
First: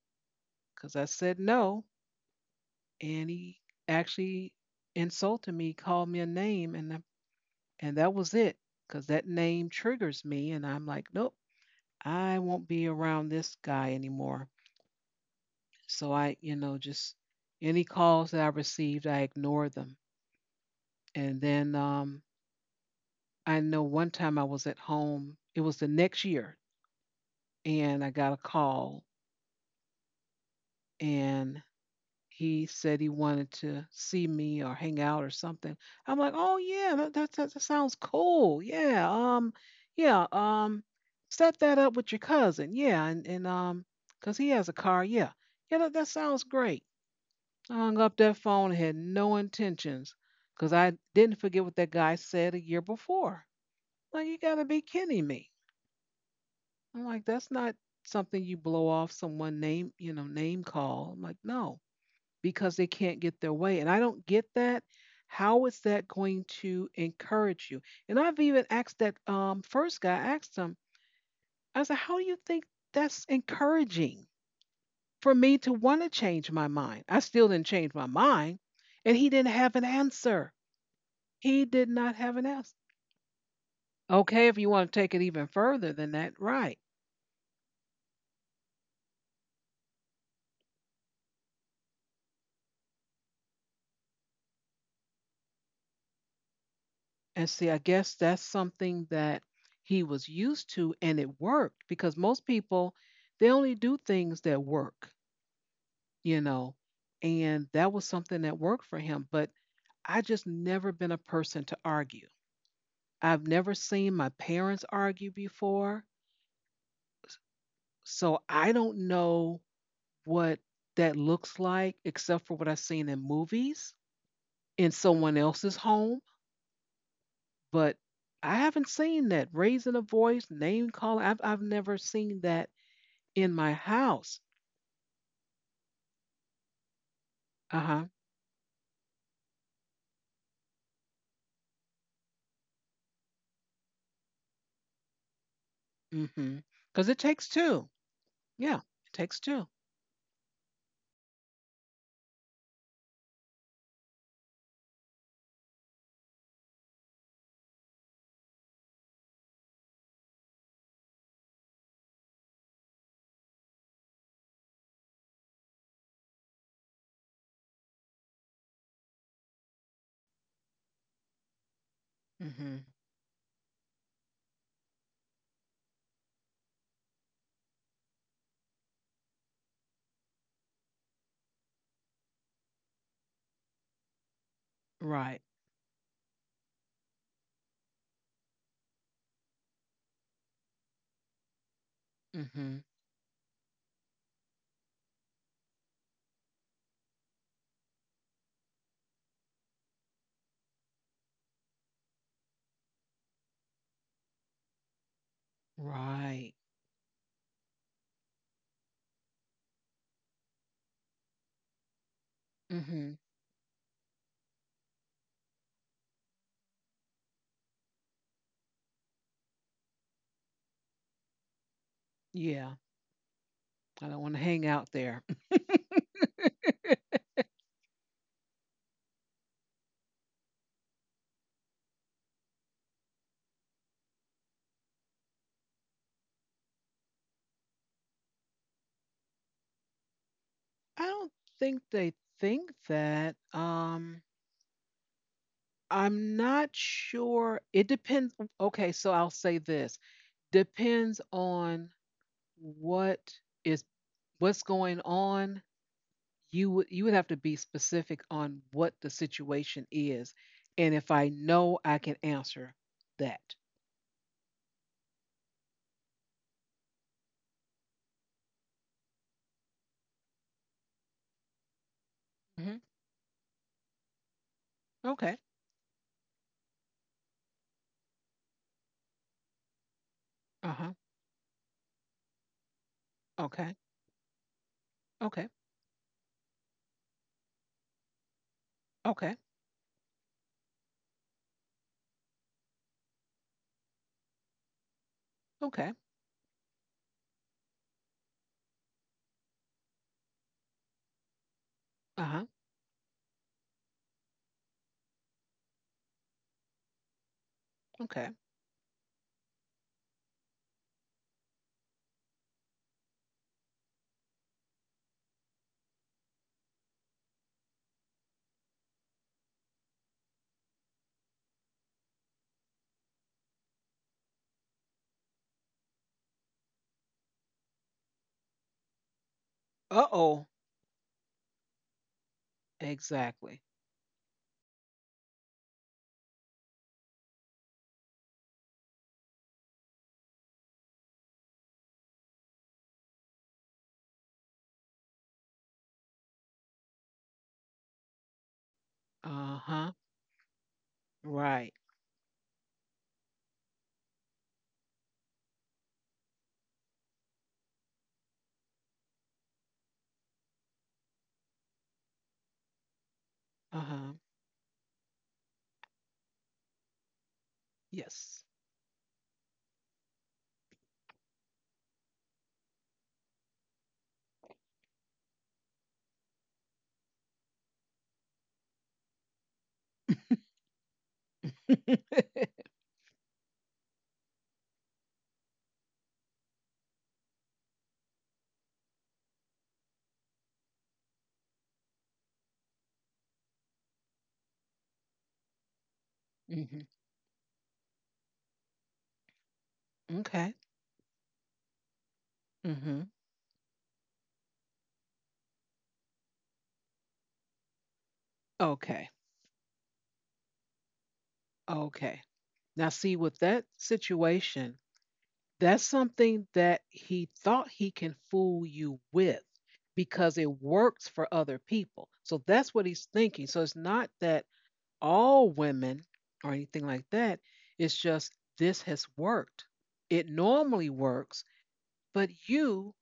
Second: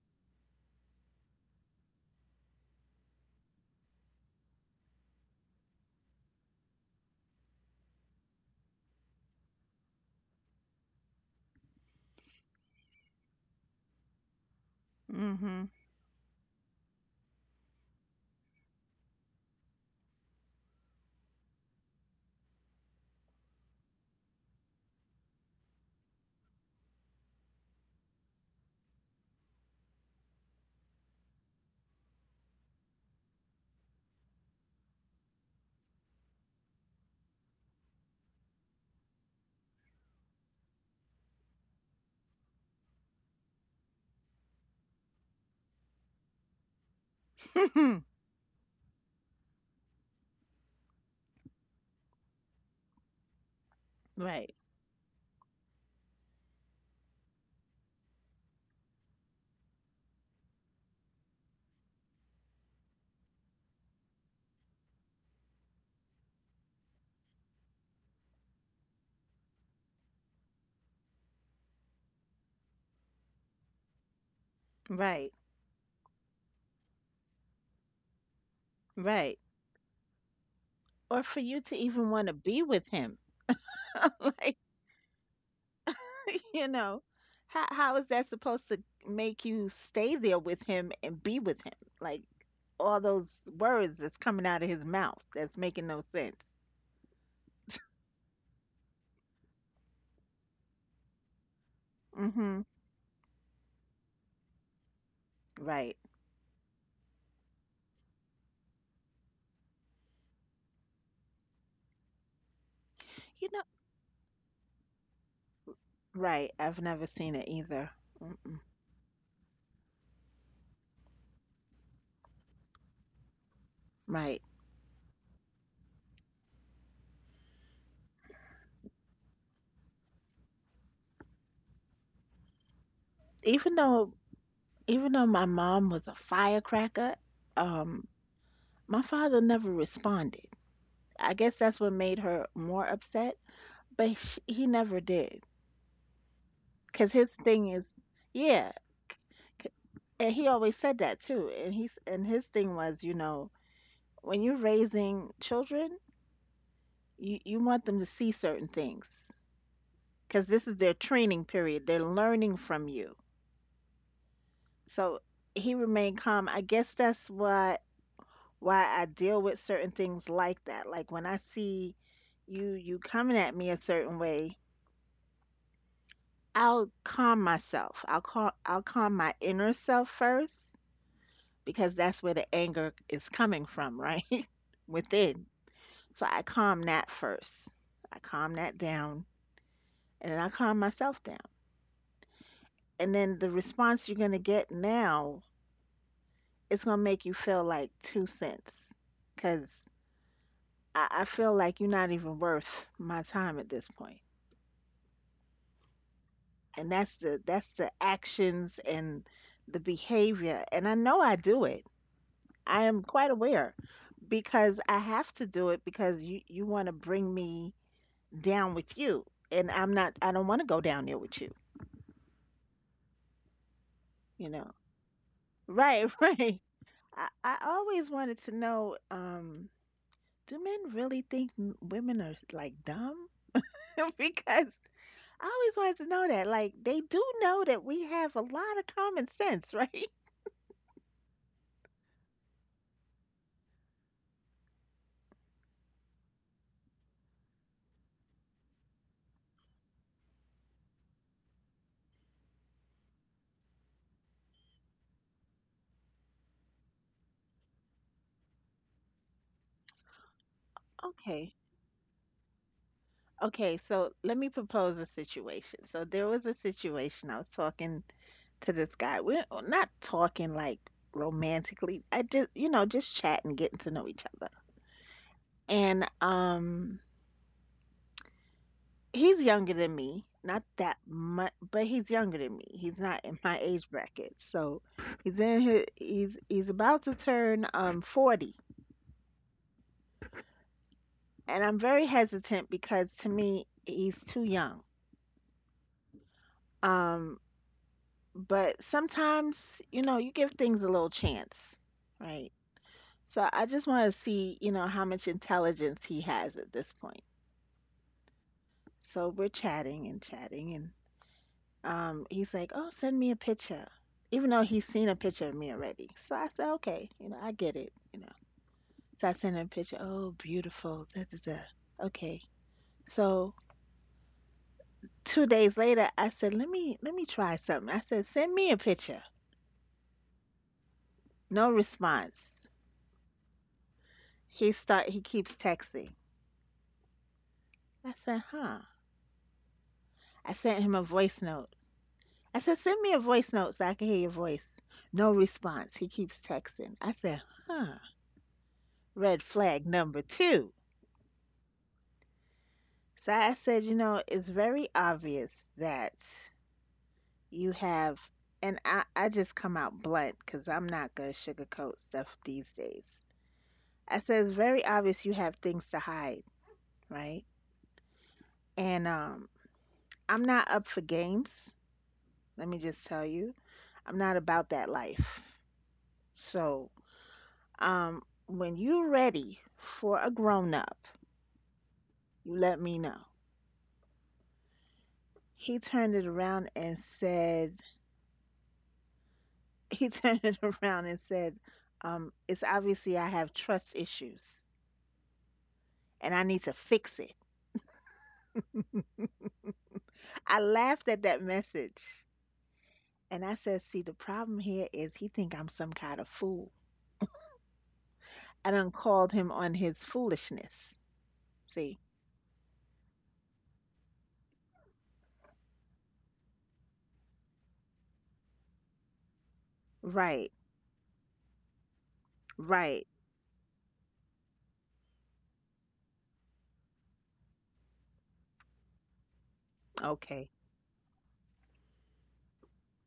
Speaker 1: because I said no. And he actually insulted me, called me a name, and that was it because that name triggers me. And I'm like, nope, I won't be around this guy anymore.
Speaker 2: Hmm.
Speaker 1: So I just any calls that I received, I ignored them. And then, I know one time I was at home, it was the next year, and I got a call and he said he wanted to see me or hang out or something. I'm like, oh yeah, that sounds cool. Yeah, yeah, set that up with your cousin. Yeah, and cause he has a car. Yeah, that sounds great. I hung up that phone. And had no intentions, cause I didn't forget what that guy said a year before. Like, you
Speaker 2: Right.
Speaker 1: gotta be kidding me. I'm like, that's not something you blow off someone name, you know, name call. I'm like, no, because they can't get their way. And I don't get that. How is that going to encourage you? And I've even asked that first guy, I asked him, I said, how do you think that's encouraging
Speaker 2: Right.
Speaker 1: for me to want to change my mind? I still didn't change my mind. And he
Speaker 2: Right.
Speaker 1: didn't have an answer.
Speaker 2: Or for you
Speaker 1: He
Speaker 2: to
Speaker 1: did
Speaker 2: even
Speaker 1: not
Speaker 2: want to
Speaker 1: have an
Speaker 2: be
Speaker 1: answer.
Speaker 2: with him.
Speaker 1: Okay,
Speaker 2: Like.
Speaker 1: if you want to take it even further than that,
Speaker 2: you
Speaker 1: right.
Speaker 2: know, how is that supposed to make you stay there with him and be with him? Like, all those words that's coming out of his mouth, that's making no sense.
Speaker 1: And see, I guess that's something that he was used to and it worked because most
Speaker 2: Mhm.
Speaker 1: people, they only do things that work.
Speaker 2: Right.
Speaker 1: You know, and that was something that worked for him. But I just never been a person to argue. I've
Speaker 2: You know,
Speaker 1: never seen my parents argue before.
Speaker 2: right. I've never seen it either.
Speaker 1: So
Speaker 2: Mm-mm.
Speaker 1: I don't know what that looks like except for what I've seen in movies
Speaker 2: Right.
Speaker 1: in someone else's home. But I haven't seen that raising a voice, name calling. I've never seen that in my
Speaker 2: Even though
Speaker 1: house.
Speaker 2: even though my mom was a firecracker,
Speaker 1: Uh huh.
Speaker 2: um my father never responded. I guess that's what made her more upset, but sh he never did.
Speaker 1: Mm hmm. Because
Speaker 2: 'Cause
Speaker 1: it
Speaker 2: his
Speaker 1: takes
Speaker 2: thing is,
Speaker 1: two.
Speaker 2: yeah,
Speaker 1: Yeah, it takes two.
Speaker 2: and he always said that too. And he's and his thing was, when you're raising children, you want them to see certain things because this is their training period. They're learning from you. So he remained calm. I guess that's what why I deal with certain things like that. Like when I see
Speaker 1: Mm
Speaker 2: you
Speaker 1: hmm.
Speaker 2: you coming at me a certain way, I'll calm myself. I'll calm my inner self first, because that's where the anger is coming from, right?
Speaker 1: Right.
Speaker 2: Within. So I calm that first. I calm that down and then I calm myself down.
Speaker 1: Mm hmm.
Speaker 2: And then the response you're going to get now is going to make you feel like 2 cents, because I feel like you're not even worth my time at this point.
Speaker 1: Right.
Speaker 2: And that's the actions and the behavior. And I know I do it. I am
Speaker 1: Hmm.
Speaker 2: quite aware, because I have to do it, because you want to bring me down with you. And I don't want to go down there with you,
Speaker 1: Yeah. I don't want to
Speaker 2: you
Speaker 1: hang
Speaker 2: know.
Speaker 1: out there.
Speaker 2: Right, right.
Speaker 1: I
Speaker 2: I always wanted to know, do men really think women are like dumb? Because I always wanted to know that. Like, they do know that we have a lot of common sense, right?
Speaker 1: don't think they think that. I'm not sure. It depends. Okay, so I'll say this depends on what is what's going on. You would have to be specific on what the situation is, and if I
Speaker 2: Okay.
Speaker 1: know, I can answer that.
Speaker 2: Okay, so let me propose a situation. So there was a situation. I was talking to this guy. We're not talking like romantically. I just, you
Speaker 1: Hmm.
Speaker 2: know, just chatting, getting to know each other.
Speaker 1: Okay.
Speaker 2: And he's younger than me, not
Speaker 1: Uh
Speaker 2: that
Speaker 1: huh.
Speaker 2: much, but he's younger than me. He's not in my
Speaker 1: Okay.
Speaker 2: age bracket. So he's
Speaker 1: Okay.
Speaker 2: in his, he's about to turn 40,
Speaker 1: Okay.
Speaker 2: and I'm very hesitant because to me he's too young.
Speaker 1: Okay.
Speaker 2: Um, but sometimes, you know, you give things a little chance,
Speaker 1: Uh
Speaker 2: right?
Speaker 1: huh.
Speaker 2: So I just want to see, you know, how much intelligence he has at this point.
Speaker 1: Okay.
Speaker 2: So we're chatting and chatting, and he's like, "Oh, send me a picture," even though he's seen a picture of me already. So I said, "Okay, you know, I get it." You know, so I sent him a picture. Oh, beautiful. Da, da, da. Okay. So two days later, I said, "Let me try something." I said, "Send me a picture."
Speaker 1: Uh oh.
Speaker 2: No response.
Speaker 1: Exactly.
Speaker 2: He start. He keeps texting. I said, "Huh." I sent him a voice note. I said, "Send me a voice note so I can hear your voice." No response. He keeps texting. I said, "Huh." Red
Speaker 1: Uh
Speaker 2: flag
Speaker 1: huh.
Speaker 2: number 2.
Speaker 1: Right.
Speaker 2: So I said, you know, it's very obvious that you have, and I just come out blunt because I'm not going to sugarcoat stuff these days.
Speaker 1: Uh
Speaker 2: I
Speaker 1: huh.
Speaker 2: said, it's very obvious you have things to hide, right?
Speaker 1: Yes.
Speaker 2: And I'm not up for games. Let me just tell you, I'm not about that life. So when you're ready for a grown up, you let me know. He turned it around and said, he turned it around and said, it's obviously I have trust issues and I need to
Speaker 1: Hmm.
Speaker 2: fix it.
Speaker 1: Okay.
Speaker 2: I laughed at that message
Speaker 1: Hmm.
Speaker 2: and I said, see, the problem here is he think I'm some kind of fool. I done
Speaker 1: Okay.
Speaker 2: called him on his foolishness. See,
Speaker 1: Okay. Now, see, with that situation, that's something that he thought he can fool you with because it
Speaker 2: right,
Speaker 1: works for other people. So that's what
Speaker 2: right,
Speaker 1: he's thinking. So it's not that all women or anything like that. It's just this has worked. It
Speaker 2: okay,
Speaker 1: normally works, but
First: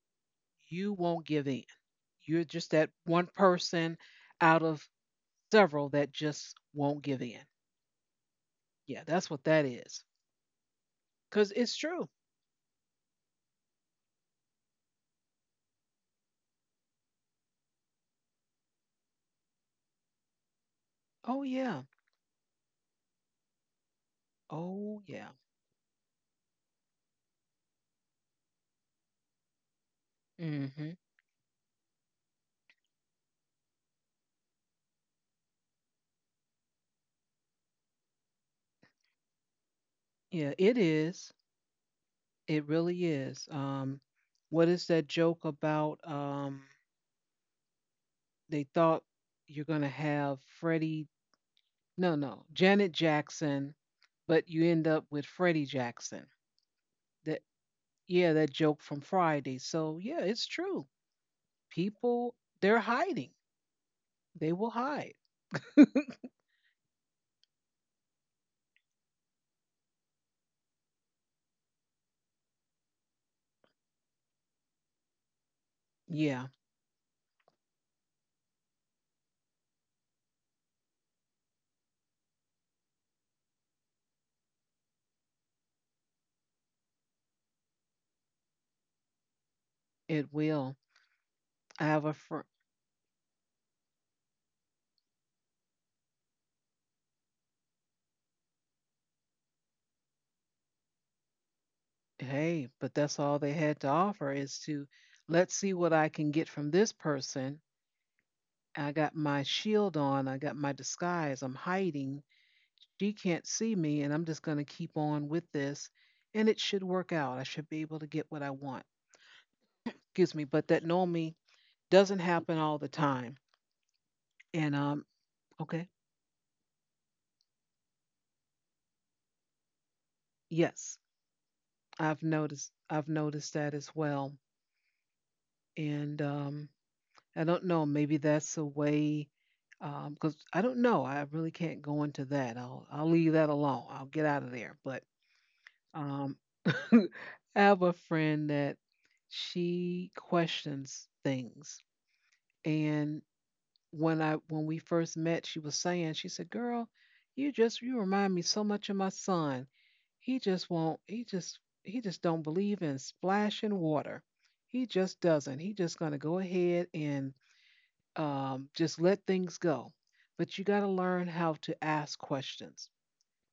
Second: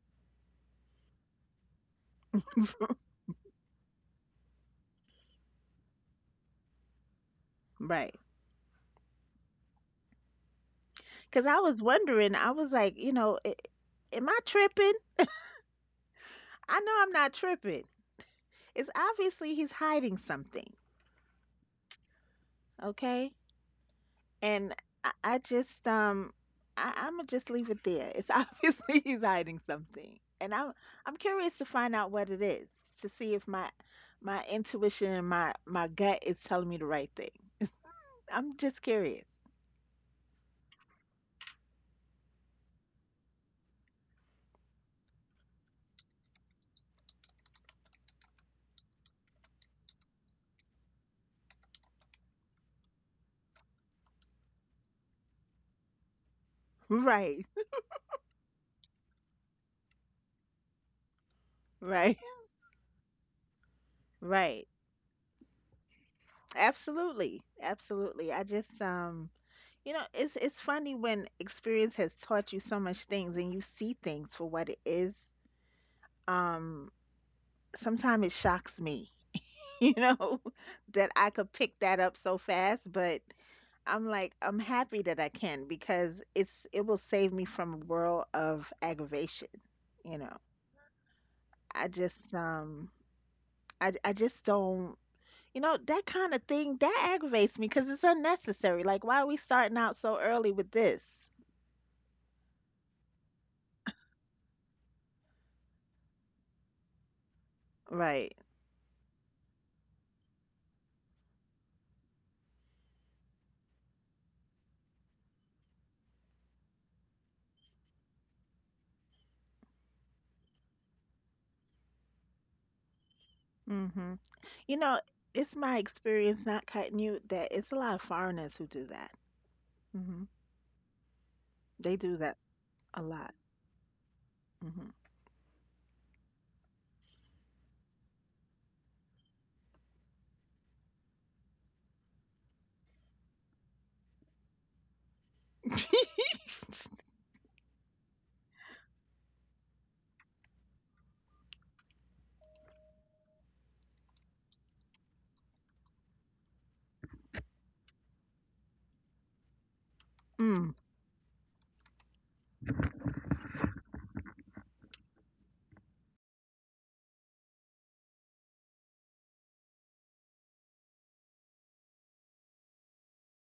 Speaker 1: you won't give in. You're just that one person out of several that just won't give in.
Speaker 2: right.
Speaker 1: Yeah, that's what that is.
Speaker 2: Because
Speaker 1: Because
Speaker 2: I
Speaker 1: it's
Speaker 2: was
Speaker 1: true.
Speaker 2: wondering, I was like, you know, "A- am I tripping? I know I'm not tripping. It's obviously he's hiding something,
Speaker 1: Oh, yeah.
Speaker 2: okay?" And
Speaker 1: Oh,
Speaker 2: I,
Speaker 1: yeah.
Speaker 2: I just I'm gonna just leave it there. It's obviously he's hiding something, and
Speaker 1: Hmm.
Speaker 2: I'm curious to find out what it is, to see if my intuition and my gut is telling me the right thing. I'm just curious.
Speaker 1: Yeah, it is. It really is. What is that joke about? They thought you're going to have Freddie, no, Janet Jackson, but you end up with Freddie Jackson. That,
Speaker 2: Right,
Speaker 1: yeah, that joke from Friday. So, yeah, it's true.
Speaker 2: right,
Speaker 1: People they're hiding. They
Speaker 2: right.
Speaker 1: will hide.
Speaker 2: Absolutely, absolutely. I just you know it's funny when experience has taught you so much things and you see things for what it is.
Speaker 1: Yeah,
Speaker 2: Um, sometimes it shocks me, you know, that I could pick that up so fast. But I'm like, I'm happy that I can because it will save me from a world of aggravation. You
Speaker 1: it
Speaker 2: know,
Speaker 1: will. I
Speaker 2: I
Speaker 1: have a
Speaker 2: just
Speaker 1: friend.
Speaker 2: I just don't. You know, that kind of thing that aggravates me because it's unnecessary. Like, why are we starting out so early with this?
Speaker 1: Hey, but that's all they had to offer is to let's see what I can get from this person.
Speaker 2: Right.
Speaker 1: I got my shield on, I got my disguise, I'm hiding. She can't see me, and I'm just going to keep on with this, and it should work out. I should be able to get what I want. Excuse me, but that normally doesn't happen all the time.
Speaker 2: Mm-hmm. You
Speaker 1: And
Speaker 2: know, it's my
Speaker 1: Okay,
Speaker 2: experience, not cutting you, that it's a lot of foreigners who do that. Hmm.
Speaker 1: yes,
Speaker 2: They do
Speaker 1: I've
Speaker 2: that
Speaker 1: noticed.
Speaker 2: a
Speaker 1: I've
Speaker 2: lot.
Speaker 1: noticed that as well. And I don't know, maybe that's a way, because I don't know. I really can't go into that. I'll leave that alone. I'll get out of there. But
Speaker 2: Hmm.
Speaker 1: um, I have a friend that she questions things. And when we first met, she was saying, she said, "Girl, you just you remind me so much of my son. He just
Speaker 2: Mm.
Speaker 1: won't. He just don't believe in splashing water. He just doesn't. He just gonna go ahead and just let things go. But you got to learn how to ask questions.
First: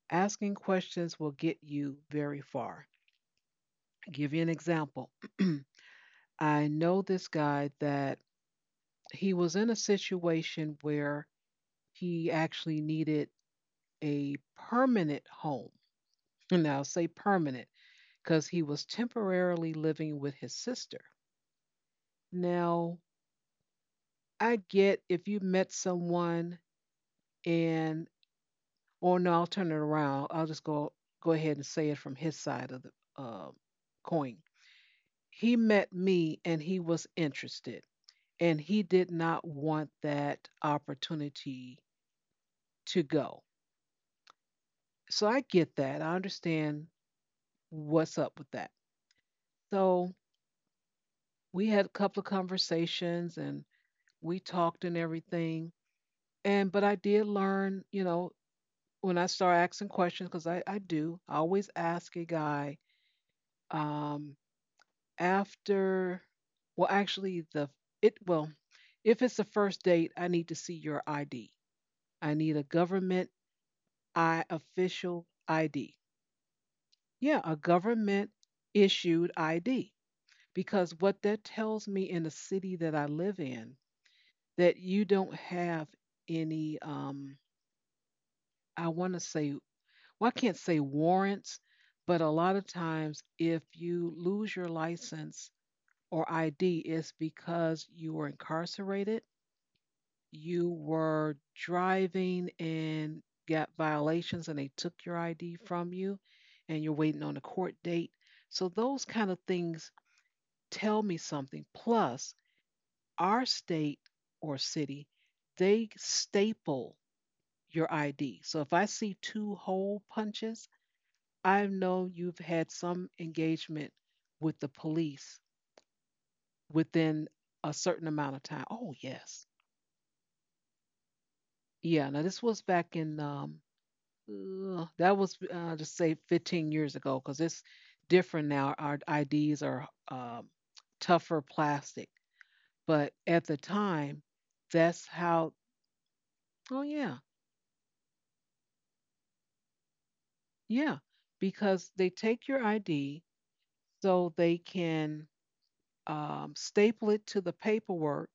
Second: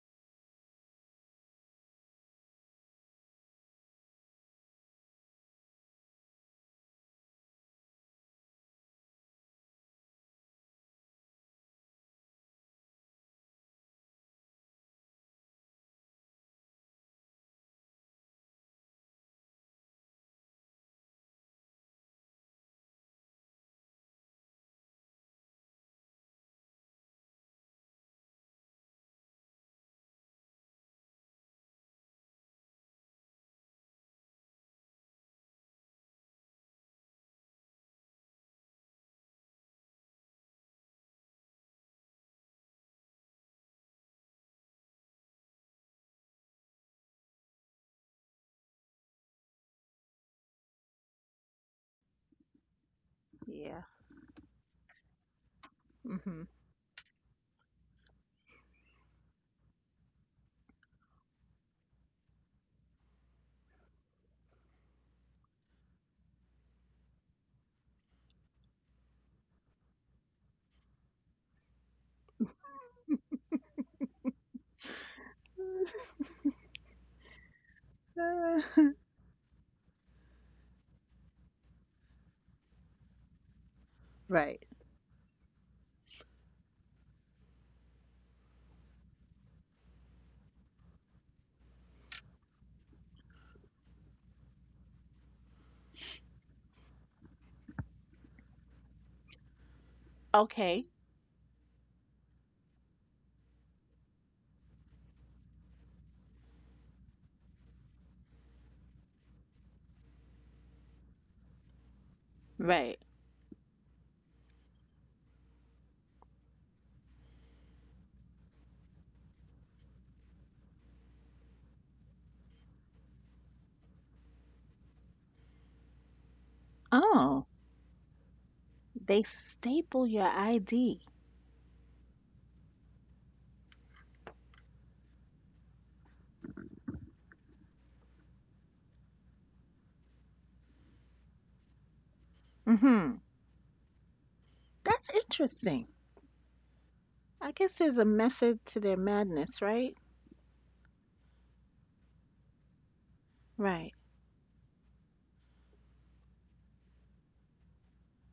Speaker 1: Asking questions will get you very far. I'll give you an example. I know this guy that he was in a situation where he actually needed a permanent home. And I'll say permanent because he was temporarily living with his sister. Now, I get if you met someone and Or no, I'll turn it around. I'll just go go ahead and say it from his side of the uh, coin. He met me and he was interested, and he did not want that opportunity to go. So I get that. I understand what's up with that. So we had a couple of conversations and
Speaker 2: Yeah.
Speaker 1: we talked and everything.
Speaker 2: Mhm.
Speaker 1: And but I did learn, you know, when I start asking questions, because I do, I always ask a guy, um, after well actually the it well if it's the first date, I need to see your ID. I need a government I official ID. Yeah, a government issued ID. Because what that tells me in the city that I live in,
Speaker 2: Right.
Speaker 1: that you don't have any I want to say well I can't say warrants. But a lot of times if you lose your license or ID, it's because you were incarcerated, you
Speaker 2: Okay.
Speaker 1: were driving and got violations and they took your ID from you and you're waiting on a court date. So those kind of things tell me something. Plus,
Speaker 2: Right.
Speaker 1: our state or city, they staple your ID. So if I see two hole punches, I know you've had some engagement with the police within
Speaker 2: Oh,
Speaker 1: a certain amount of time. Oh,
Speaker 2: they
Speaker 1: yes.
Speaker 2: staple your ID.
Speaker 1: Yeah, now this was back in that was just say 15 years ago because it's different now. Our IDs are tougher plastic, but
Speaker 2: Mhm.
Speaker 1: at the time, that's
Speaker 2: That's
Speaker 1: how.
Speaker 2: interesting.
Speaker 1: Oh yeah,
Speaker 2: I guess there's a method to their madness, right?
Speaker 1: yeah, because they take your ID
Speaker 2: Right.
Speaker 1: so they can staple it to the paperwork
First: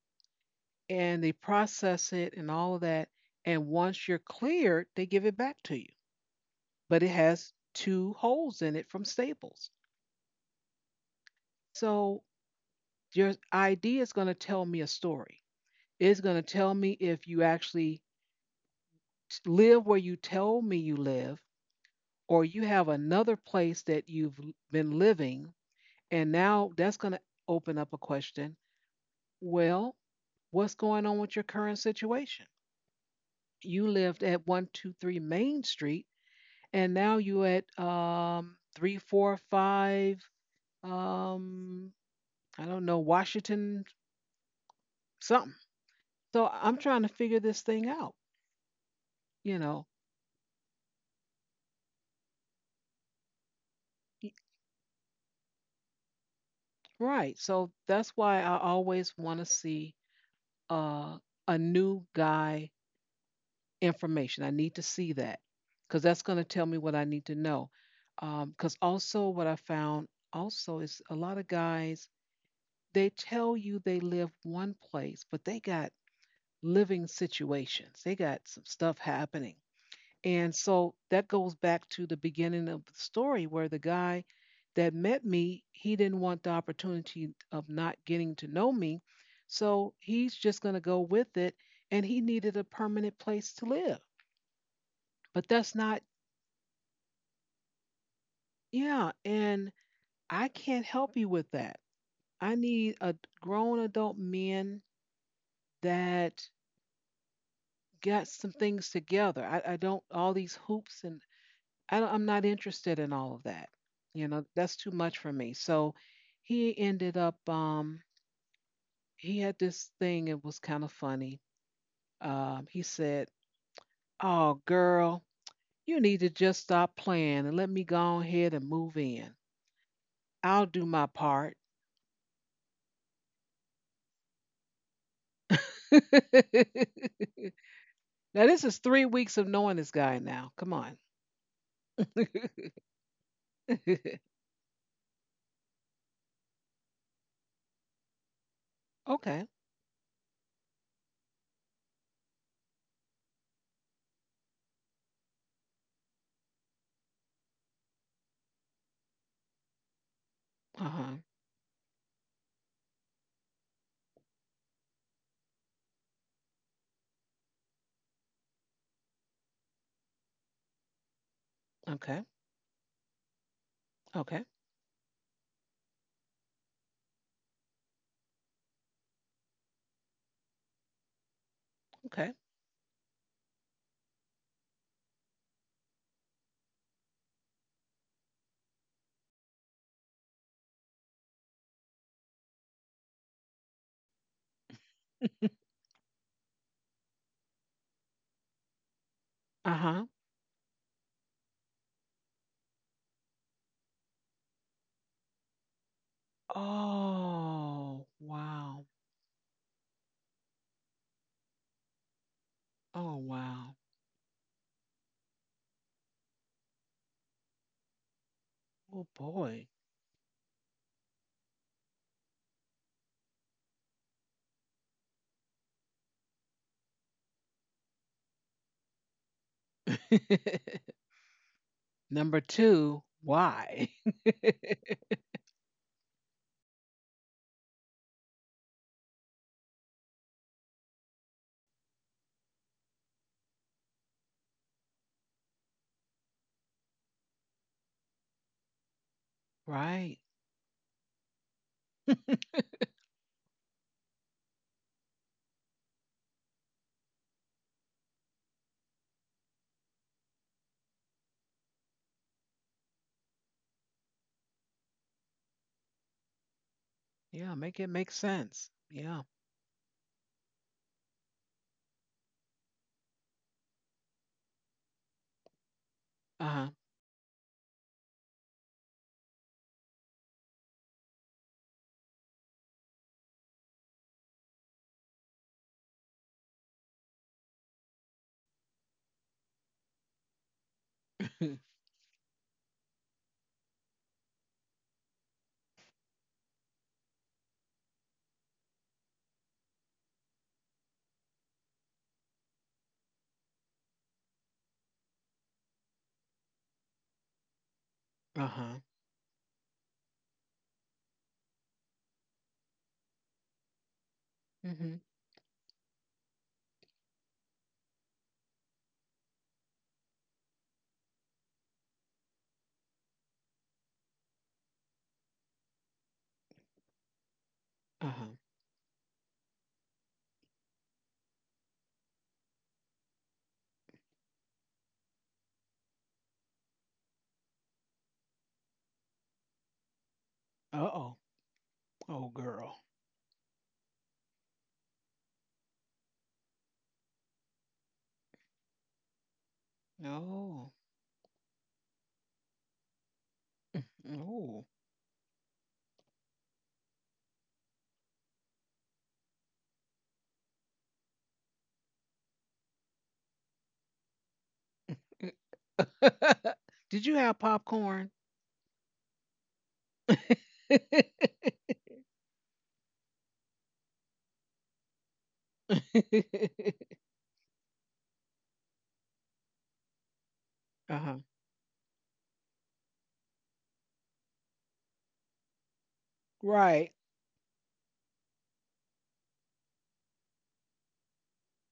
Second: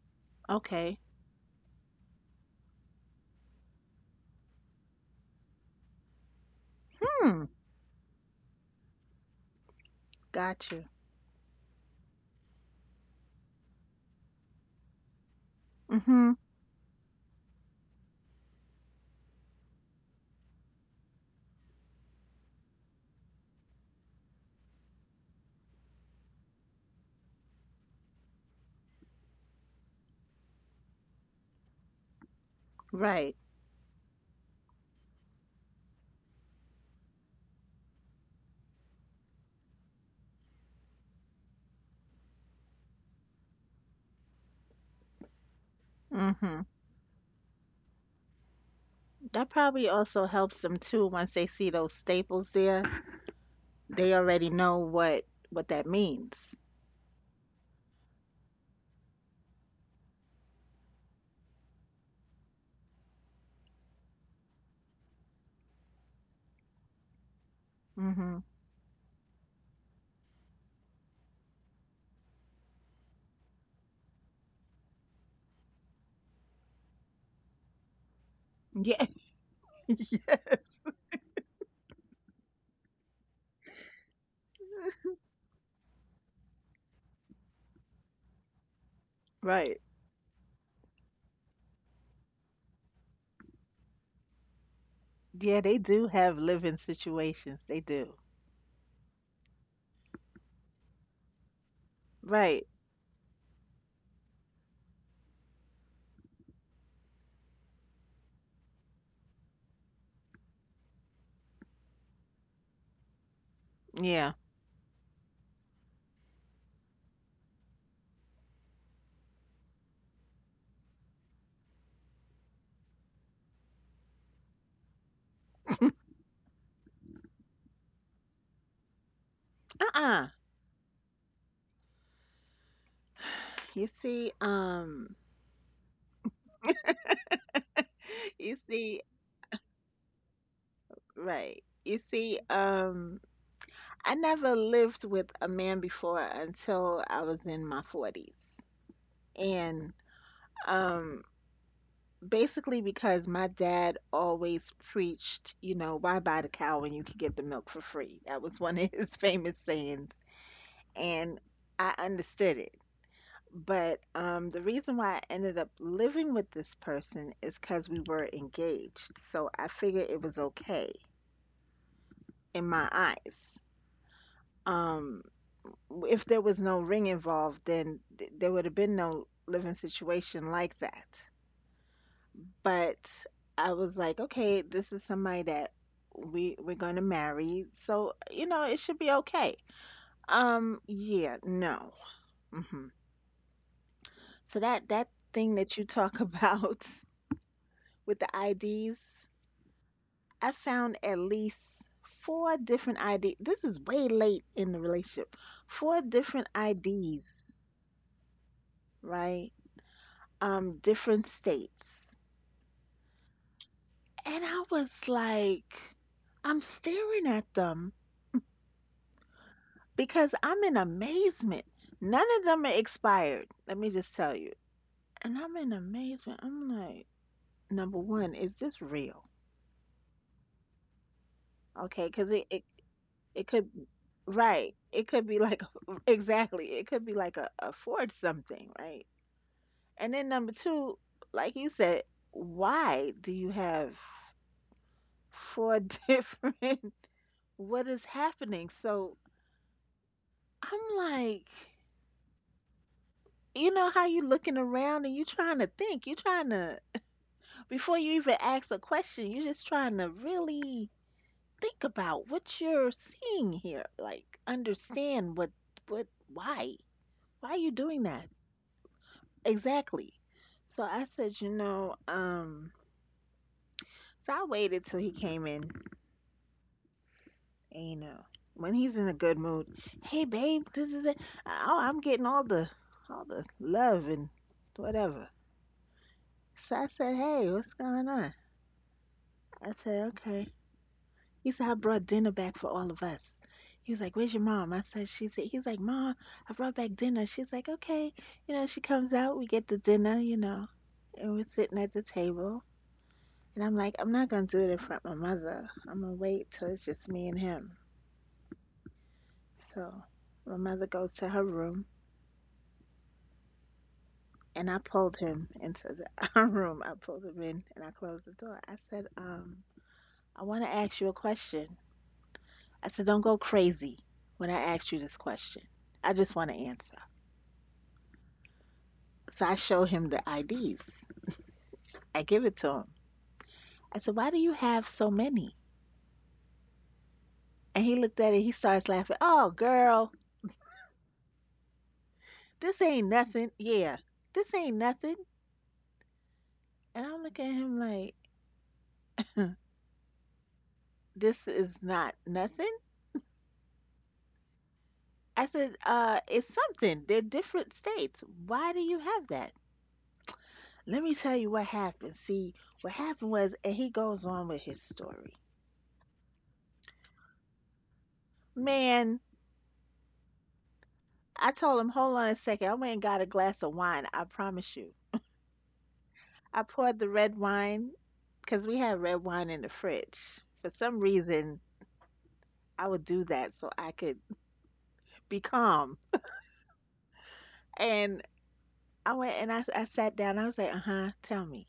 Speaker 2: Okay.
Speaker 1: and they process it and all of that. And once you're cleared, they give it back to you. But it
Speaker 2: Hmm.
Speaker 1: has two holes in it from staples.
Speaker 2: Got you.
Speaker 1: So your ID is going to tell me a story. It's
Speaker 2: Mhm.
Speaker 1: going to tell me if you actually live where you told me you live, or you have another place that you've been living. And now that's going to open up a question. Well, what's going on with your current situation?
Speaker 2: Right.
Speaker 1: You lived at 123 Main Street, and now you at 345, um, I don't know, Washington something. So
Speaker 2: Mhm.
Speaker 1: I'm trying to figure this thing out,
Speaker 2: That
Speaker 1: you
Speaker 2: probably
Speaker 1: know.
Speaker 2: also helps them too once they see those staples there. They already know what that means.
Speaker 1: Right. So that's why I always want to see uh, a new guy information. I need to see that because that's going to tell me what I need to know.
Speaker 2: Mhm.
Speaker 1: Because also, what I found also is a lot of guys, they tell you they live one place, but they got living situations, they got some stuff
Speaker 2: Yeah.
Speaker 1: happening.
Speaker 2: Yeah.
Speaker 1: And so that goes back to the beginning of the story where the guy that met me, he didn't want the opportunity of not getting to know me.
Speaker 2: Right.
Speaker 1: So he's just going to go with it. And he needed a permanent place to live. But
Speaker 2: Yeah, they
Speaker 1: that's not,
Speaker 2: do have living situations. They do.
Speaker 1: yeah. And I can't help you with that. I
Speaker 2: Right.
Speaker 1: need a grown adult men that got some things together. I don't, all these hoops and I don't, I'm not interested in all of that. You
Speaker 2: Yeah.
Speaker 1: know, that's too much for me. So he ended up, he had this thing. It was kind of funny. He said, "Oh, girl, you need to just stop playing and let me go ahead and move in.
Speaker 2: Uh-uh.
Speaker 1: I'll do my part."
Speaker 2: You see,
Speaker 1: Now,
Speaker 2: you
Speaker 1: this is
Speaker 2: see,
Speaker 1: 3 weeks of knowing this guy now. Come on.
Speaker 2: right. You see, I never lived with a man before until I was in my 40s.
Speaker 1: Okay.
Speaker 2: And um, basically because my dad always preached, you know, why buy the cow when you can get the milk for free? That was one of his famous sayings.
Speaker 1: Uh huh.
Speaker 2: And I understood it. But the reason why I ended up living with this person is because we were engaged. So I figured it was okay
Speaker 1: Okay.
Speaker 2: in my eyes.
Speaker 1: Okay.
Speaker 2: Um, if there was no ring involved, then there would have been no living situation like that.
Speaker 1: Okay.
Speaker 2: But I was like, okay, this is somebody that we're going to marry, so you know it should be okay. Yeah, no. Hmm. So that thing that you talk about with the IDs.
Speaker 1: Uh huh.
Speaker 2: I found at least four different ID. This is way late in the relationship. 4 different IDs,
Speaker 1: Oh, wow.
Speaker 2: right? Different states.
Speaker 1: Oh, wow.
Speaker 2: And I was like, I'm staring at them
Speaker 1: Oh, boy.
Speaker 2: because I'm in amazement. None of them are expired. Let me just tell you. And I'm in amazement. I'm like, number 1, is this real? Okay, because
Speaker 1: Number
Speaker 2: it
Speaker 1: two,
Speaker 2: it could,
Speaker 1: why?
Speaker 2: right, it could be like exactly, it could be like a ford something, right? And then number two, like you said, why do you have four different, what is happening? So
Speaker 1: Right.
Speaker 2: I'm like, you know how you looking around and you trying to think, you trying to, before you even ask a question, you're just trying to really think about what you're seeing here, like understand what why why
Speaker 1: Yeah,
Speaker 2: are you
Speaker 1: make it
Speaker 2: doing
Speaker 1: make
Speaker 2: that?
Speaker 1: sense. Yeah.
Speaker 2: Exactly. So I said, you know, so I waited till he came in,
Speaker 1: Uh huh.
Speaker 2: and, you know, when he's in a good mood, hey babe, this is it. Oh, I'm getting all the love and whatever. So I said, hey, what's going on? I said, okay. He said, I brought dinner back for all of us. He was like, where's your mom? I said, she's. He's like, mom, I brought back dinner. She's like, okay. You know, she comes out, we get the dinner, you know, and we're sitting at the table. And I'm like, I'm not gonna do it in front of my mother. I'm gonna wait till it's just me and him.
Speaker 1: uh huh.
Speaker 2: So my mother goes to her room and I
Speaker 1: Mm-hmm.
Speaker 2: pulled him into the our room. I pulled him in and I closed the door. I said, I wanna ask you a question. I said, don't go crazy when I ask you this question. I just wanna answer.
Speaker 1: Uh huh.
Speaker 2: So I show him the IDs. I give it to him. I said, why do you have so many? And he looked at it, he starts laughing, oh girl,
Speaker 1: Uh oh. Oh,
Speaker 2: this
Speaker 1: girl.
Speaker 2: ain't nothing. Yeah, this ain't nothing. And I'm looking at him like, "Huh,
Speaker 1: Oh.
Speaker 2: this is not nothing."
Speaker 1: Oh.
Speaker 2: I said, it's something. They're different states. Why do you have that? Let me tell you what happened. See, what happened was, and he goes on with his story.
Speaker 1: Did you have popcorn?
Speaker 2: Man,
Speaker 1: uh-huh.
Speaker 2: I told him, hold on a second. I went and got a glass of wine. I promise you. I poured the red wine because we had red wine in the fridge. For some reason, I would do that so I could be calm.
Speaker 1: Right.
Speaker 2: And I went and I sat down. I was like, uh huh, tell me.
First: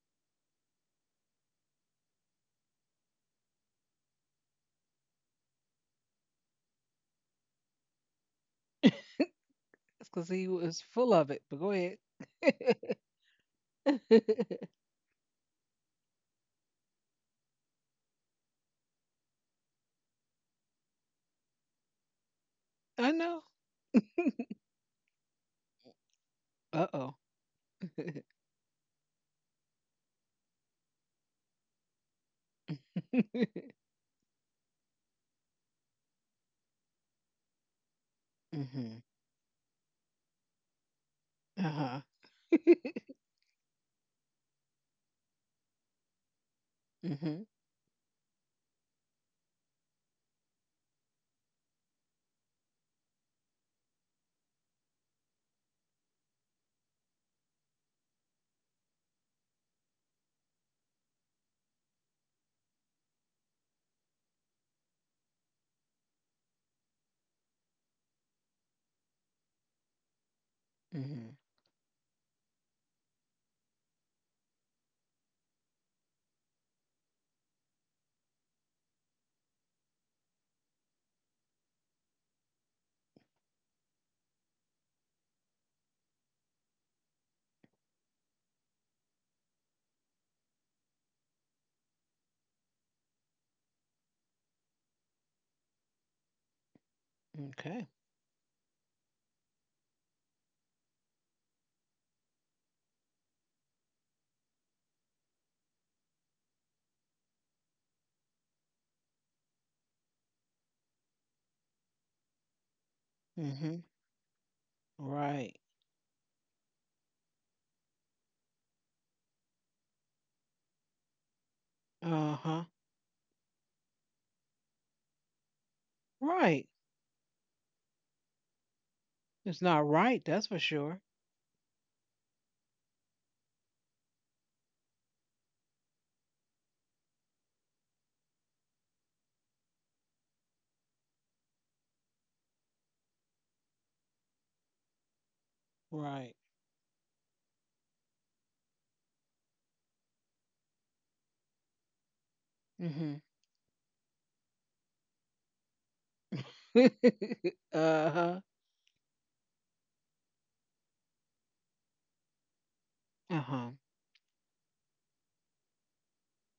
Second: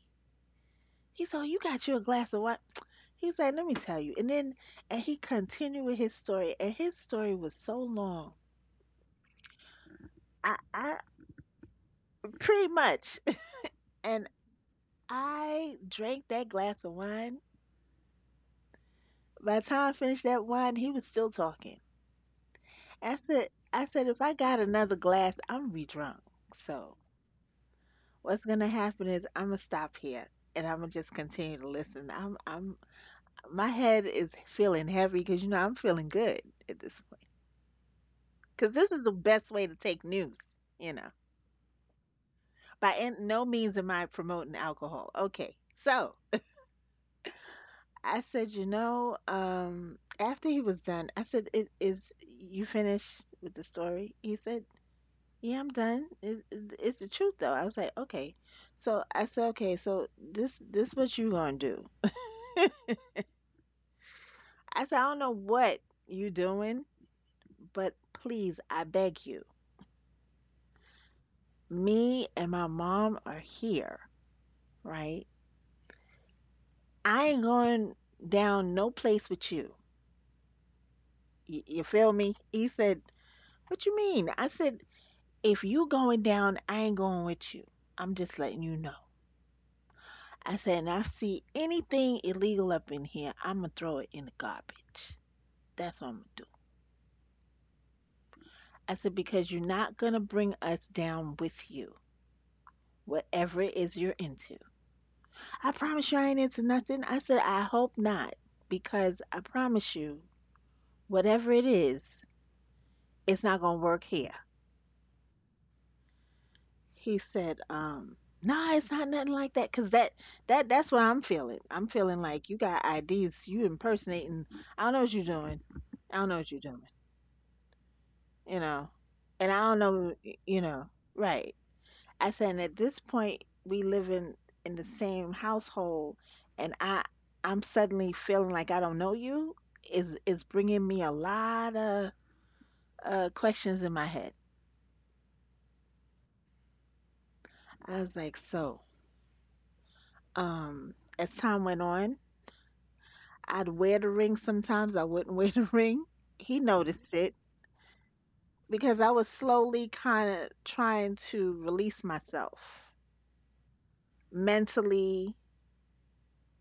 Speaker 2: He said, "Oh, you got you a glass of wine." He said, "Let me tell you." And he continued with his story, and his story was so long.
Speaker 1: It's because he was
Speaker 2: I
Speaker 1: full of it, but go ahead.
Speaker 2: pretty much, and I drank that glass of wine. By the time I finished that wine, he was still talking.
Speaker 1: I know.
Speaker 2: I said, if I got another glass, I'm be drunk.
Speaker 1: Uh
Speaker 2: So
Speaker 1: oh.
Speaker 2: what's gonna happen is I'm gonna stop here and I'm gonna just continue to listen. My head is feeling heavy because you know I'm feeling good at this. Because
Speaker 1: Mm
Speaker 2: this is
Speaker 1: hmm.
Speaker 2: the best way to take news, you know.
Speaker 1: Uh huh.
Speaker 2: By no means am I promoting alcohol. Okay. So
Speaker 1: mhm.
Speaker 2: I said, you know, after he was done, I said, "Is you finished with the story?" He said, yeah, I'm done. It's the truth, though. I was like, okay. So I said, okay, so this what you gonna do? I said, I don't know what you doing, but please, I beg you,
Speaker 1: Mhm.
Speaker 2: me and my mom are here, right? I ain't going down no place with you. You feel me? He said, "What you mean?" I said, "If you going down, I ain't going with you. I'm just letting you know." I said, "And I see anything illegal up in here, I'm going to throw it in the garbage. That's what I'm going to do."
Speaker 1: Okay.
Speaker 2: I said, "Because you're not going to bring us down with you, whatever it is you're into." "I promise you I ain't into nothing." I said, "I hope not, because I promise you, whatever it is, it's not going
Speaker 1: Mhm.
Speaker 2: to work here."
Speaker 1: Right.
Speaker 2: He said, "Nah, it's not nothing like that, 'cause that's what I'm feeling. I'm feeling
Speaker 1: Uh
Speaker 2: like you
Speaker 1: huh.
Speaker 2: got IDs, you impersonating. I don't know what you're doing. I don't know what you're
Speaker 1: Right.
Speaker 2: doing. You know, and I
Speaker 1: It's
Speaker 2: don't
Speaker 1: not
Speaker 2: know.
Speaker 1: right. That's for
Speaker 2: You know,
Speaker 1: sure.
Speaker 2: right?" I said, "And at this point, we live in the same household, and I'm suddenly feeling like I don't know you. Is bringing me a lot of questions in my head."
Speaker 1: Right.
Speaker 2: I was like, so as time went on.
Speaker 1: Mhm.
Speaker 2: I'd wear the ring sometimes. I wouldn't wear the ring. He noticed it
Speaker 1: uh huh.
Speaker 2: because I was slowly kind of trying to release myself
Speaker 1: Uh huh.
Speaker 2: mentally.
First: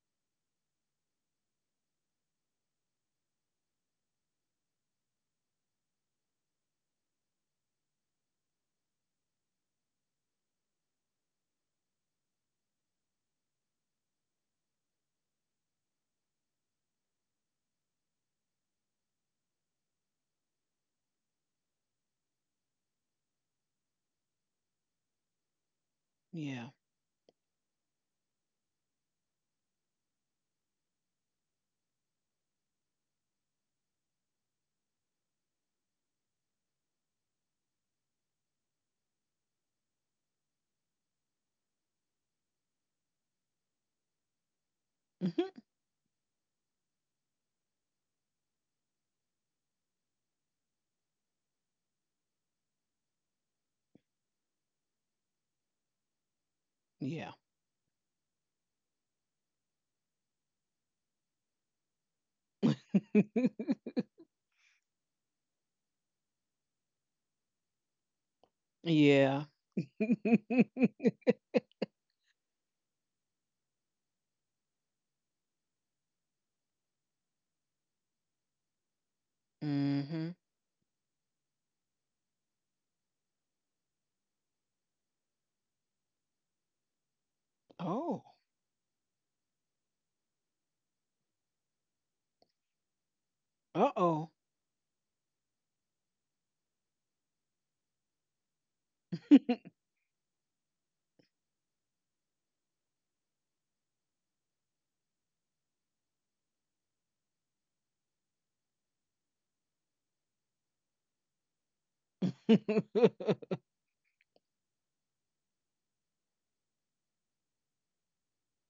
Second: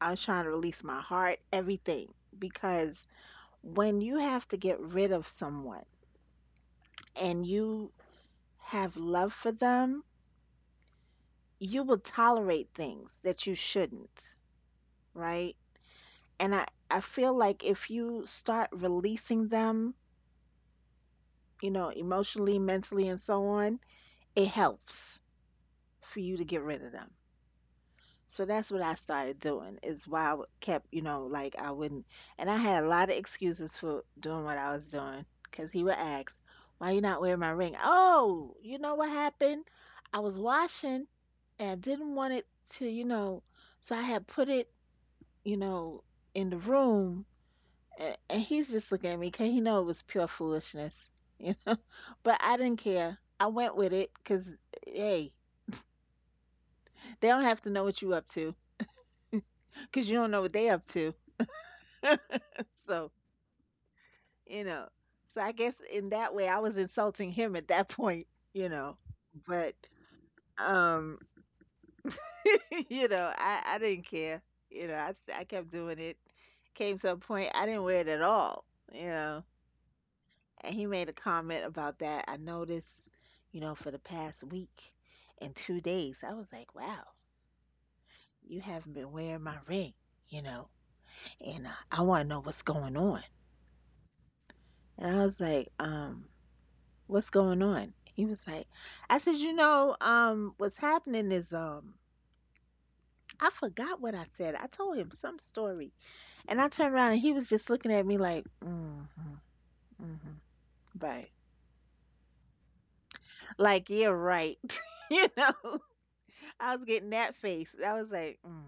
Speaker 2: I was trying to release my heart, everything. Because when you have to get rid of someone and you have love for them, you will tolerate things that you shouldn't, right? And I feel like if you start releasing them, you know, emotionally, mentally, and so on, it helps for you to get
Speaker 1: Yeah.
Speaker 2: rid of them. So that's what I started doing, is why I kept, you know, like I wouldn't. And I had a lot of excuses for doing what I was doing, because he would ask, "Why you not wearing my ring?" "Oh, you know what happened? I was washing and I didn't want it to, you know, so I had put it, you
Speaker 1: Mhm.
Speaker 2: know, in the room." And he's just looking at me because he know it was pure foolishness, you know. But I didn't care. I went with it because, hey, they
Speaker 1: Yeah.
Speaker 2: don't have to know what you up to, because you don't know what they up to. So, you know, so I guess in that way, I was insulting him at that point, you know,
Speaker 1: yeah.
Speaker 2: but, um, I didn't care. I kept doing it. Came to a point I didn't wear it at all, you know,
Speaker 1: mhm.
Speaker 2: and he made a comment about that. "I noticed, you know, for the past week and 2 days, I was like, wow,
Speaker 1: Oh.
Speaker 2: you haven't been wearing my ring, you know, and I want to know what's going on."
Speaker 1: Uh oh.
Speaker 2: And I was like, "What's going on?" He was like, I said, "You know, what's happening is, I forgot what I said." I told him some story, and I turned around and he was just looking at me like, mm-hmm, mm-hmm, right, like yeah, right. You know, I was getting that face. I was like, mm.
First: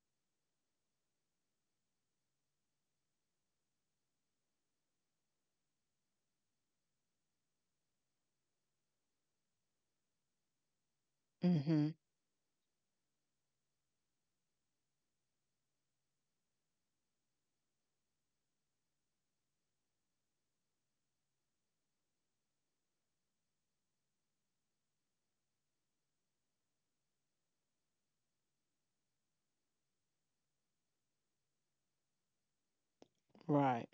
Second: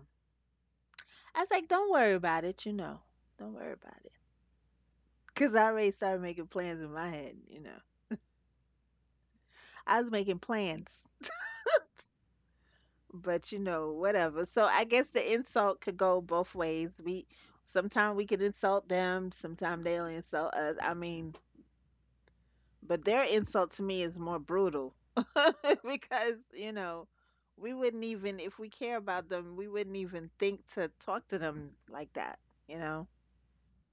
Speaker 2: I was like, "Don't worry about it. You know, don't worry about it," because I already started making plans in my head. You know, I was making plans.
Speaker 1: Mhm.
Speaker 2: But you know, whatever. So I guess the insult could go both ways. We sometimes we can insult them, sometimes they'll insult us, I mean, but their insult to me is more brutal. Because you know, we wouldn't, even if we care about them, we wouldn't even think to talk to them like that, you know.
Speaker 1: Right.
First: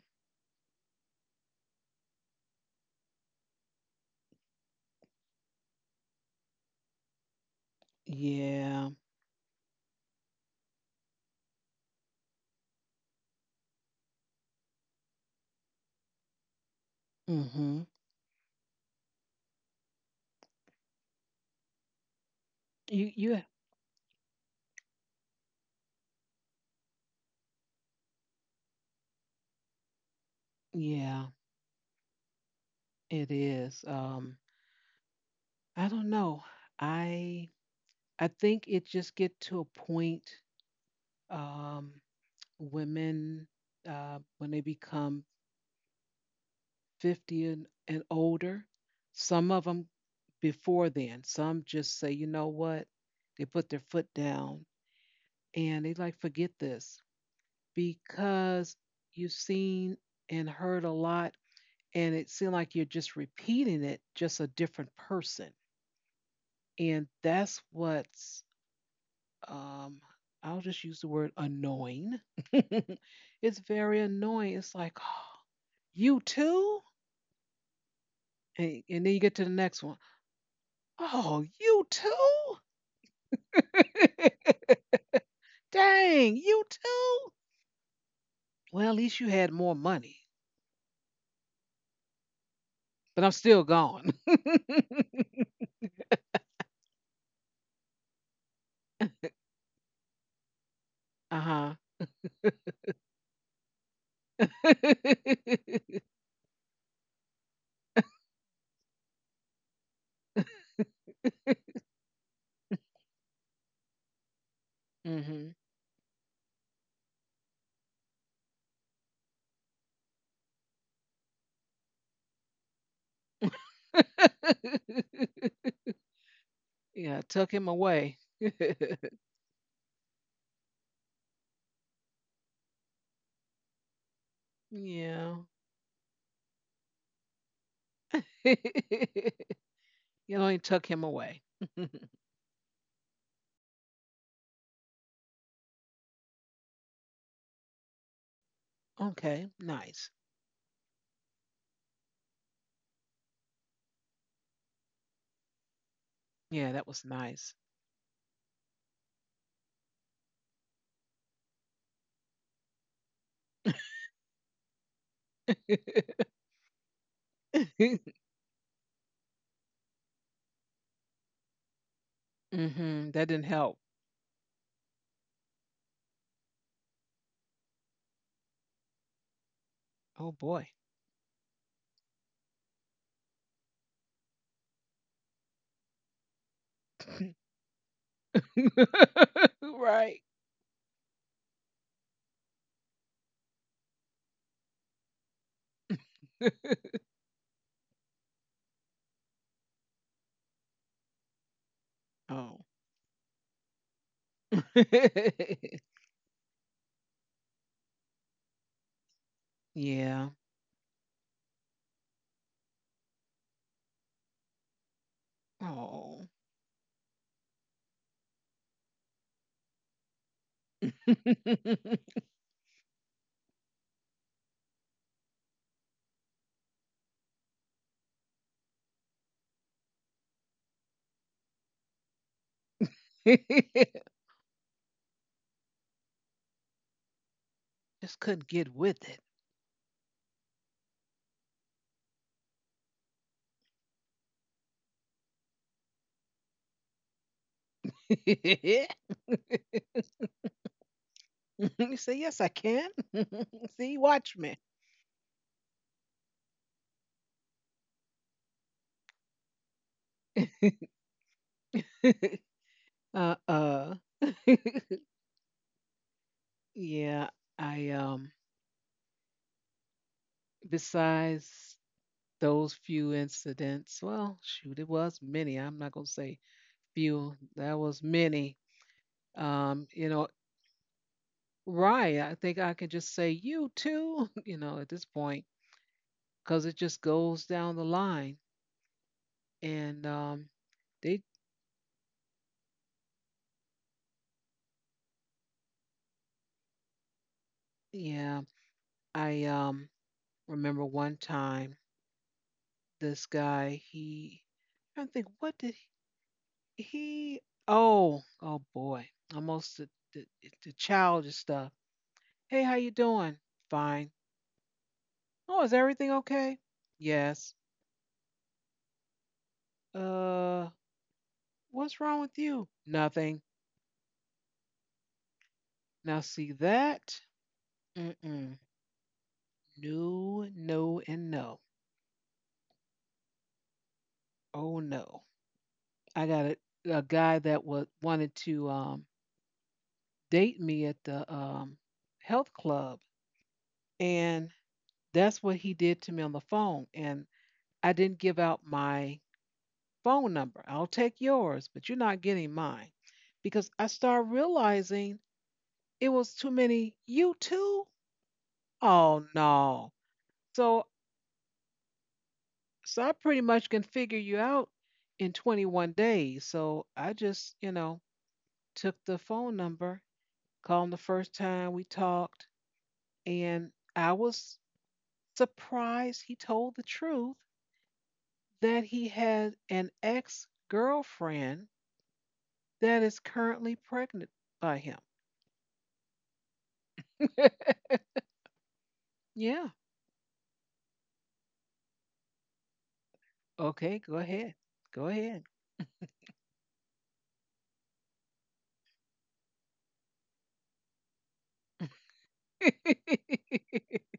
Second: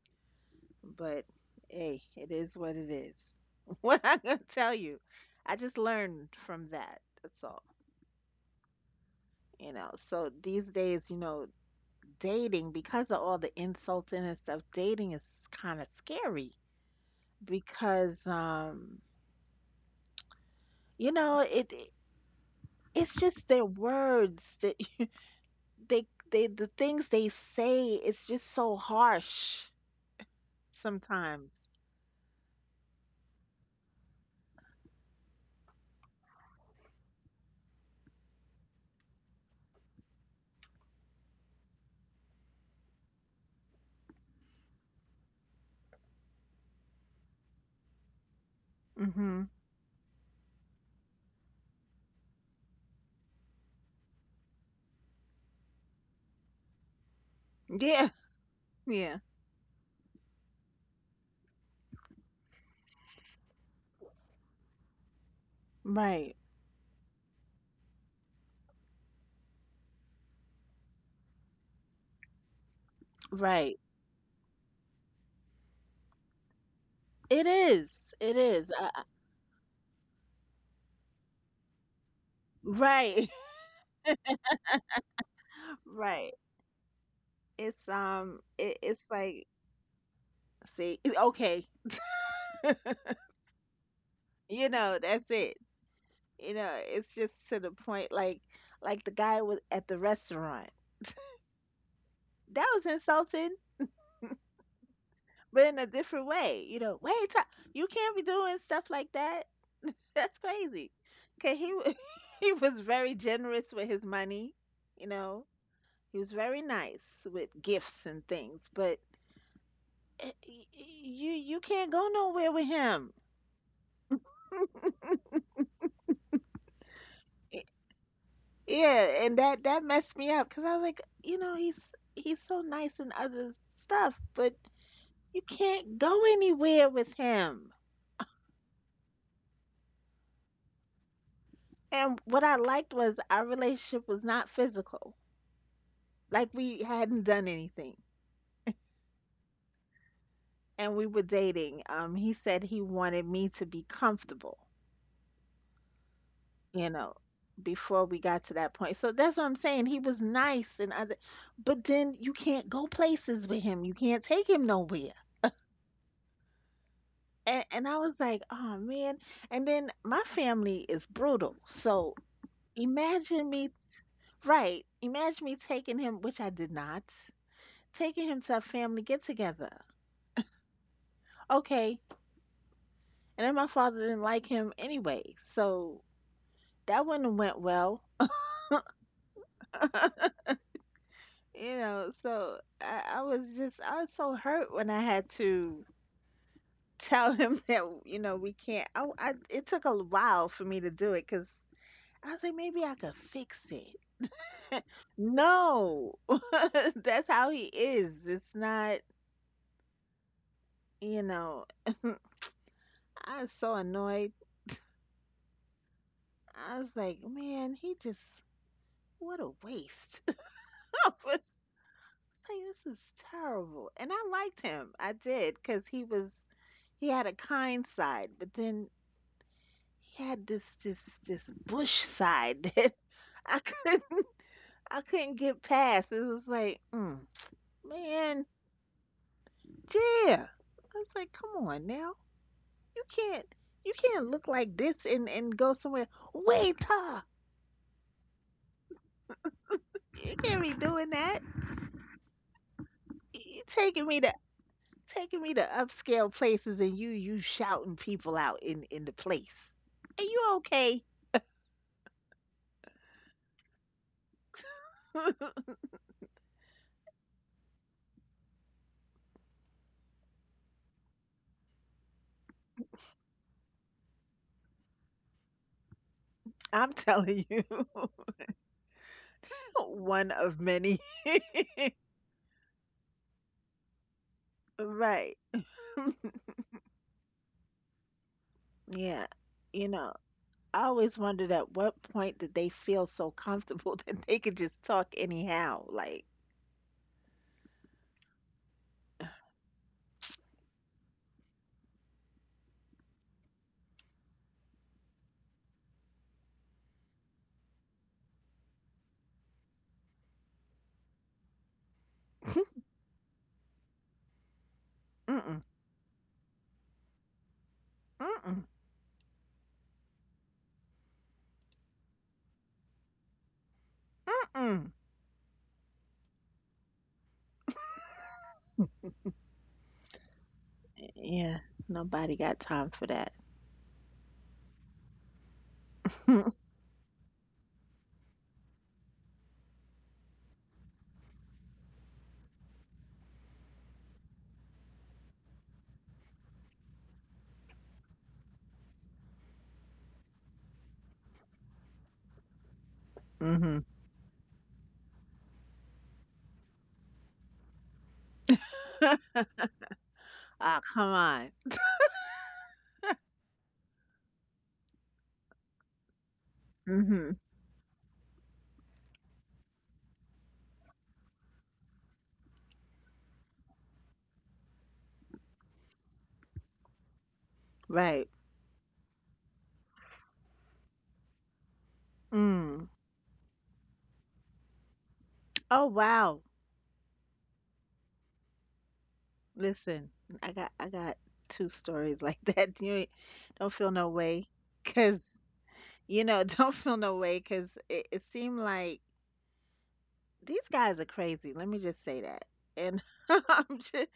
Speaker 2: But hey, it is what it is. What I'm gonna tell you, I just learned from that, that's all,
Speaker 1: Yeah.
Speaker 2: you know. So these days, you know, dating, because of all the insulting and stuff, dating is kind of scary
Speaker 1: Mhm.
Speaker 2: because you know, it's
Speaker 1: You.
Speaker 2: just
Speaker 1: You.
Speaker 2: their words that they they, the things they say, it's just so harsh
Speaker 1: Yeah.
Speaker 2: sometimes.
Speaker 1: It is. I don't know. I I think it just get to a point um women when they become 50 and, older,
Speaker 2: Hmm.
Speaker 1: some of them before then, some just say, "You know what?" They put their foot down and they like forget this
Speaker 2: Yeah,
Speaker 1: because
Speaker 2: yeah.
Speaker 1: you've seen and heard a lot, and it seems like you're just repeating it just a different person.
Speaker 2: Right.
Speaker 1: And that's what's um, I'll just use the word annoying. It's
Speaker 2: Right.
Speaker 1: very annoying. It's like, oh, you too?
Speaker 2: It is. It is.
Speaker 1: And then you get to the next one. Oh, you too?
Speaker 2: Right.
Speaker 1: Dang,
Speaker 2: Right.
Speaker 1: you too?
Speaker 2: It's It,
Speaker 1: Well, at
Speaker 2: it's
Speaker 1: least you
Speaker 2: like
Speaker 1: had more money,
Speaker 2: see. Okay.
Speaker 1: but I'm still gone.
Speaker 2: You know. That's it. You know, it's just to the point like the guy was at the restaurant
Speaker 1: uh huh.
Speaker 2: that was insulting, but in a different way. You know, wait you can't be doing stuff like that, that's crazy. Okay, he he was very generous with his money, you know.
Speaker 1: Hmm.
Speaker 2: He was very nice with gifts and things, but you can't go nowhere with him.
Speaker 1: Yeah, tuck
Speaker 2: Y-
Speaker 1: him away. yeah.
Speaker 2: yeah, and that messed me up, because I was like, you know, he's so nice and other stuff, but you can't go anywhere with him.
Speaker 1: You know, you tuck him away.
Speaker 2: And what I liked was our relationship was not physical. Like we hadn't done anything
Speaker 1: Okay, nice.
Speaker 2: and we were dating. He said he wanted me to be comfortable,
Speaker 1: Yeah, that
Speaker 2: you
Speaker 1: was
Speaker 2: know,
Speaker 1: nice.
Speaker 2: before we got to that point. So that's what I'm saying. He was nice and other, but then you can't go places with him. You can't take him nowhere.
Speaker 1: Hmm.
Speaker 2: And I was like, oh man. And then my family is brutal. So
Speaker 1: That didn't
Speaker 2: imagine me.
Speaker 1: help.
Speaker 2: Right. Imagine me taking him, which I did not, taking him to a family get together.
Speaker 1: Oh boy.
Speaker 2: Okay. And then my father didn't like him anyway. So that wouldn't have went well.
Speaker 1: right.
Speaker 2: You know, so I was just, I was so hurt when I had to tell him that, you know, we can't. I, it took a while for me to do it because I was like,
Speaker 1: Oh.
Speaker 2: maybe I could fix it. No. That's how he is. It's not,
Speaker 1: yeah.
Speaker 2: you know. I was so annoyed.
Speaker 1: Oh.
Speaker 2: I was like, man, he just what a waste. I was like, this is terrible. And I liked him. I did, because he was, he had a kind side, but then he had this bush side that I couldn't, I couldn't get past. It was like, mm,
Speaker 1: Just
Speaker 2: man,
Speaker 1: couldn't get with
Speaker 2: dear. I was like, come on now, you can't, you can't look like this and go somewhere, waiter.
Speaker 1: it.
Speaker 2: You can't be doing that.
Speaker 1: You say, yes, I can.
Speaker 2: You
Speaker 1: See,
Speaker 2: taking me
Speaker 1: watch
Speaker 2: to,
Speaker 1: me.
Speaker 2: taking me to upscale places and you shouting people out in the place. Are you okay?
Speaker 1: Uh. yeah. I besides those few incidents, well shoot, it was many, I'm not going to say
Speaker 2: I'm
Speaker 1: few,
Speaker 2: telling you,
Speaker 1: that was many, you know.
Speaker 2: one of many.
Speaker 1: Right, I think I can just say, you too. You know, at this
Speaker 2: Right.
Speaker 1: point, because it just goes down the line.
Speaker 2: Yeah. You
Speaker 1: And
Speaker 2: know, I
Speaker 1: they,
Speaker 2: always wondered, at what point did they feel so comfortable that they could just talk anyhow? Like,
Speaker 1: yeah. I remember one time this guy, he, I think what did he oh oh boy, almost the, the childish stuff. Hey, how you doing? Fine.
Speaker 2: mm-mm,
Speaker 1: Oh, is everything okay? Yes.
Speaker 2: mm-mm,
Speaker 1: Uh, what's wrong with you? Nothing.
Speaker 2: mm-mm.
Speaker 1: Now, see that? Mm-mm. No, no, and
Speaker 2: Yeah,
Speaker 1: no.
Speaker 2: nobody got time for that.
Speaker 1: Oh no. I got a guy that was wanted to date me at the health club, and that's what he did to me on the phone. And I didn't give out my phone number. I'll take yours, but you're not getting mine because
Speaker 2: Mm-hmm.
Speaker 1: I started realizing it was too many you too. Oh no. So
Speaker 2: Ah, come on.
Speaker 1: so I pretty much can figure you out in 21 days. So I
Speaker 2: Mm-hmm.
Speaker 1: just, you know, took the phone number, called him the first time we talked, and I was surprised he told the truth
Speaker 2: Right.
Speaker 1: that he had an ex-girlfriend
Speaker 2: Mm.
Speaker 1: that is currently pregnant by him.
Speaker 2: Oh, wow.
Speaker 1: Yeah.
Speaker 2: Listen, I got two stories like that. You don't feel
Speaker 1: Okay,
Speaker 2: no
Speaker 1: go
Speaker 2: way,
Speaker 1: ahead. Go
Speaker 2: cause
Speaker 1: ahead.
Speaker 2: you know, don't feel no way, cause it seemed like these guys are crazy. Let me just say that. And I'm just,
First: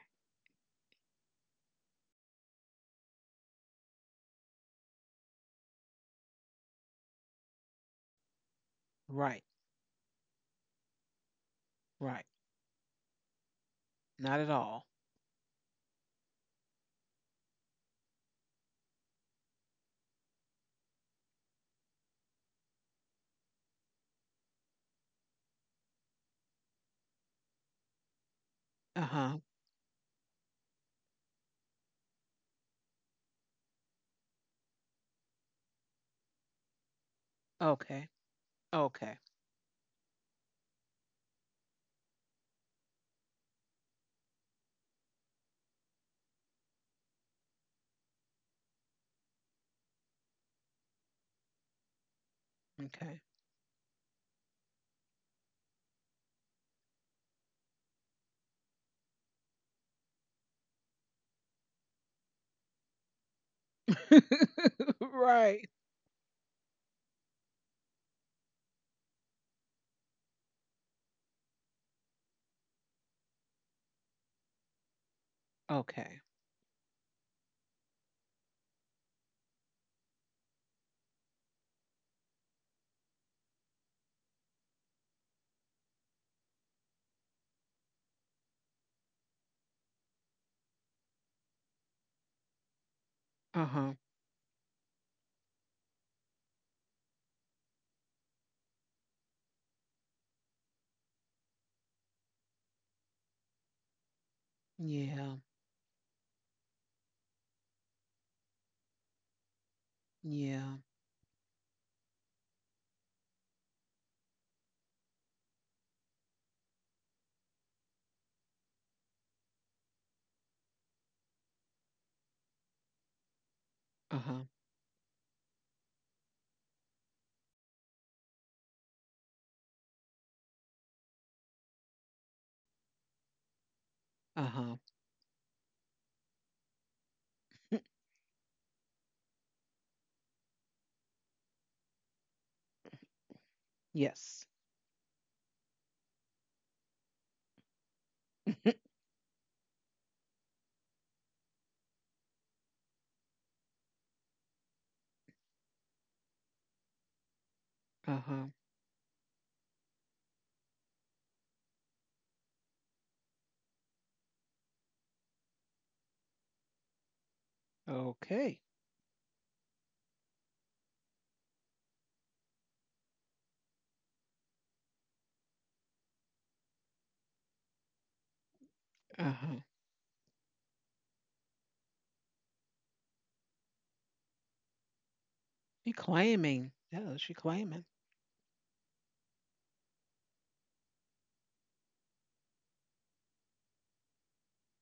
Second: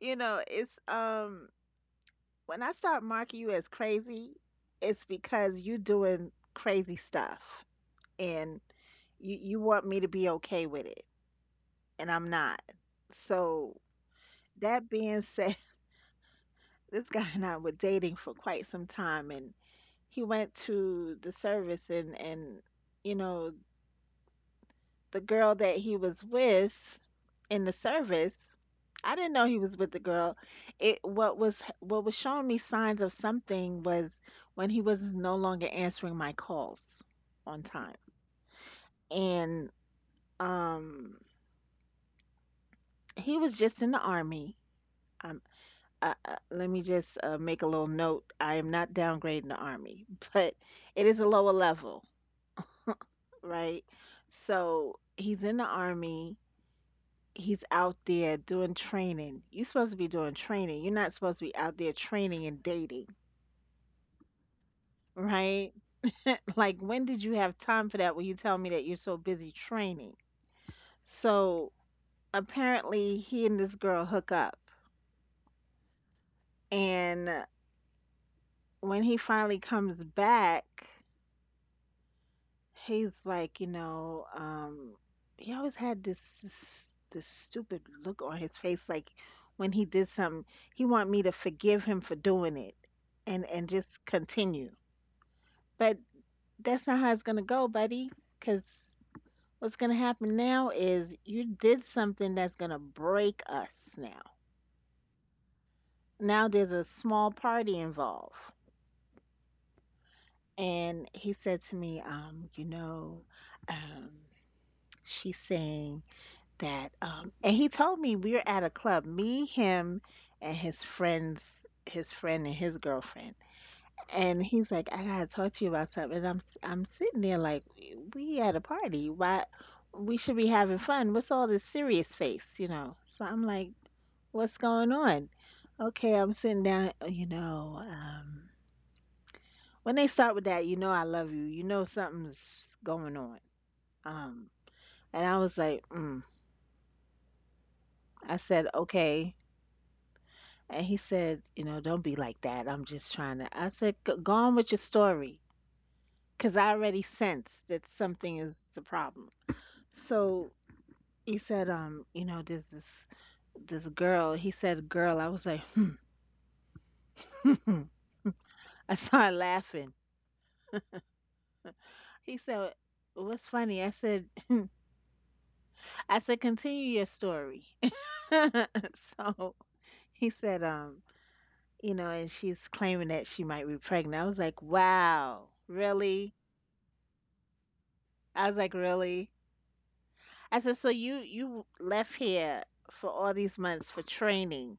Speaker 2: you know, it's when I start marking you as crazy, it's because you doing crazy stuff, and
Speaker 1: Right,
Speaker 2: you want me to be okay with it, and
Speaker 1: right.
Speaker 2: I'm not. So
Speaker 1: Not at all.
Speaker 2: that being said, this guy and I were dating for quite some time, and he went to the service, and you know, the girl that he was with in the service, I didn't
Speaker 1: Uh-huh.
Speaker 2: know he was with the girl. It, what was showing me signs of something was when he was no longer answering my calls on time.
Speaker 1: Okay. Okay.
Speaker 2: And um he was just in the army, um let me just make a little note, I am not downgrading the army, but it is a lower level,
Speaker 1: Okay.
Speaker 2: right? So he's in the army. He's out there doing training. You're supposed to be doing training. You're not supposed to be out there training and dating,
Speaker 1: right.
Speaker 2: right? Like, when did you have time for that when you tell me that you're so busy training? So apparently, he and this girl hook up.
Speaker 1: Okay.
Speaker 2: And when he finally comes back, he's like, you know, he always had this stupid look on his face, like when he did something, he want me to forgive him for doing it, and
Speaker 1: Uh
Speaker 2: and
Speaker 1: huh.
Speaker 2: just continue. But that's not how it's gonna go, buddy. Because what's gonna happen now is you did something that's gonna break us now.
Speaker 1: Yeah.
Speaker 2: Now there's a small party involved,
Speaker 1: Yeah.
Speaker 2: and he said to me, you know, um, she's saying that, and he told me we're at a club, me, him, and his friends, his friend and his girlfriend.
Speaker 1: Uh huh.
Speaker 2: And he's like, "I gotta talk to you about something." And I'm I'm sitting there like, we at a party. Why, we should be having fun. What's all this serious face, you know? So I'm like,
Speaker 1: Uh
Speaker 2: "What's
Speaker 1: huh.
Speaker 2: going on?" Okay, I'm sitting down, you know, when they start with that, "you know I love you," you know something's going on.
Speaker 1: Yes.
Speaker 2: Um and I was like, mm. I said, okay. And he said, you know, don't be like that. I'm just trying to. I said, "G- go on with your story, 'cause I already sense that
Speaker 1: Uh
Speaker 2: something
Speaker 1: huh.
Speaker 2: is the problem." So he said, you know, there's this girl. He said, girl. I was like,
Speaker 1: Okay.
Speaker 2: I started laughing. He said, what's funny? I said, continue your story.
Speaker 1: Uh
Speaker 2: So
Speaker 1: huh.
Speaker 2: he said, you know, and she's claiming that she might be pregnant. I was like, wow,
Speaker 1: She
Speaker 2: really?
Speaker 1: claiming. Yeah, she claiming.
Speaker 2: I was like, really? I said, so you left here for all these months for training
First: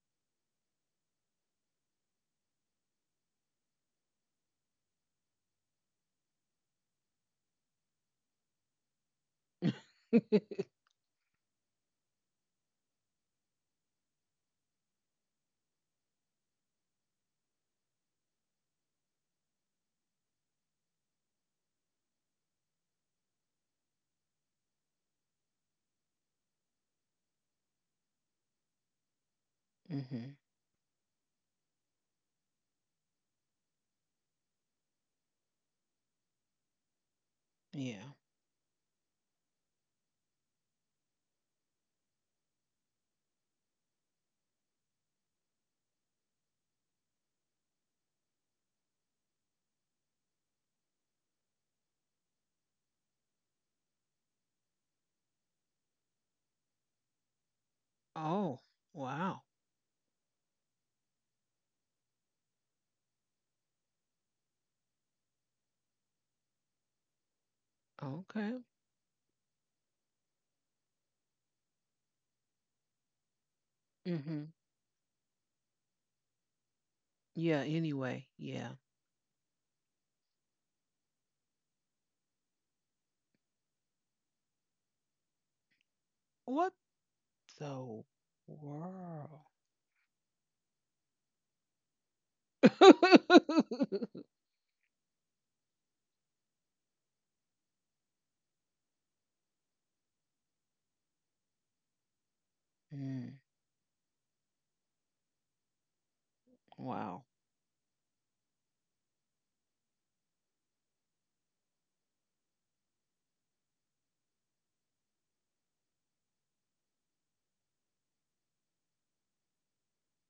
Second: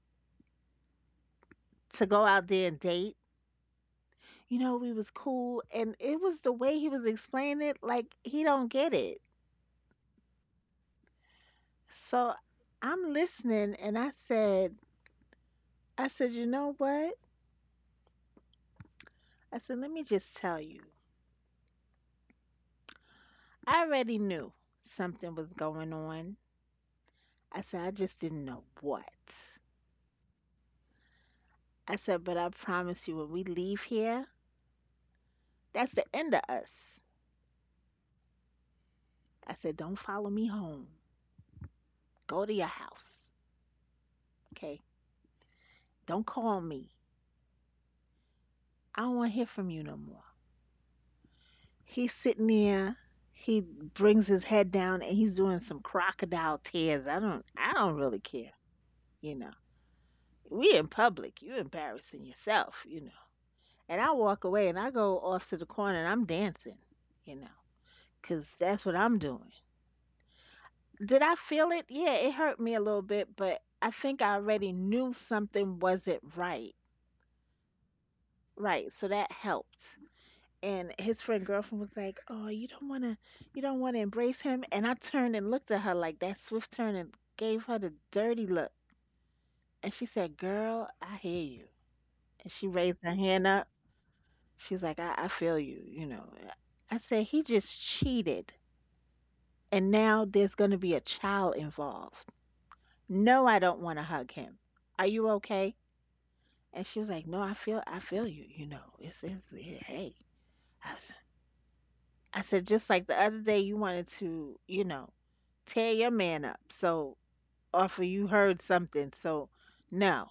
Speaker 2: to go out there and date. You know, we was cool, and it was the way he was explaining it, like he don't get it.
Speaker 1: mm-hmm.
Speaker 2: So I'm listening, and I said, you know what? I said, let me just tell you. I already knew something was going on. I said, I just didn't know what. I said, but I promise you, when we leave here, that's the end of us.
Speaker 1: Yeah.
Speaker 2: I said, don't follow me home. Go to your house. Okay. Don't call me. I don't want to hear from you no more. He's sitting there. He brings his head down and he's doing some crocodile tears. I don't. I don't really care.
Speaker 1: Oh.
Speaker 2: You
Speaker 1: Wow.
Speaker 2: know. We in public. You're embarrassing yourself. You know. And I walk away and I go off to the corner and I'm dancing. You know.
Speaker 1: Okay.
Speaker 2: Cause that's what I'm doing. Did I feel it? Yeah, it hurt me a little bit, but I think I
Speaker 1: Mm-hmm.
Speaker 2: already knew something wasn't right.
Speaker 1: Yeah. Anyway. Yeah.
Speaker 2: Right. So that helped. And his friend girlfriend was like, "Oh, you don't want to you don't want to embrace him." And I turned and looked at her like that
Speaker 1: What
Speaker 2: swift turn and gave her the
Speaker 1: the
Speaker 2: dirty look.
Speaker 1: world?
Speaker 2: And she said, "Girl, I hear you." And she raised her hand up. She's like, "I feel you, you know." I said, "He just cheated, and now there's going to be a child involved."
Speaker 1: Mm.
Speaker 2: No, I don't want to hug him. Are you okay? And she was
Speaker 1: Wow.
Speaker 2: like, "No, I feel you, you know. It's it, hey." I, s- I said, just like the other day, you wanted to, you know, tear your man up. So, offer you heard something. So, no,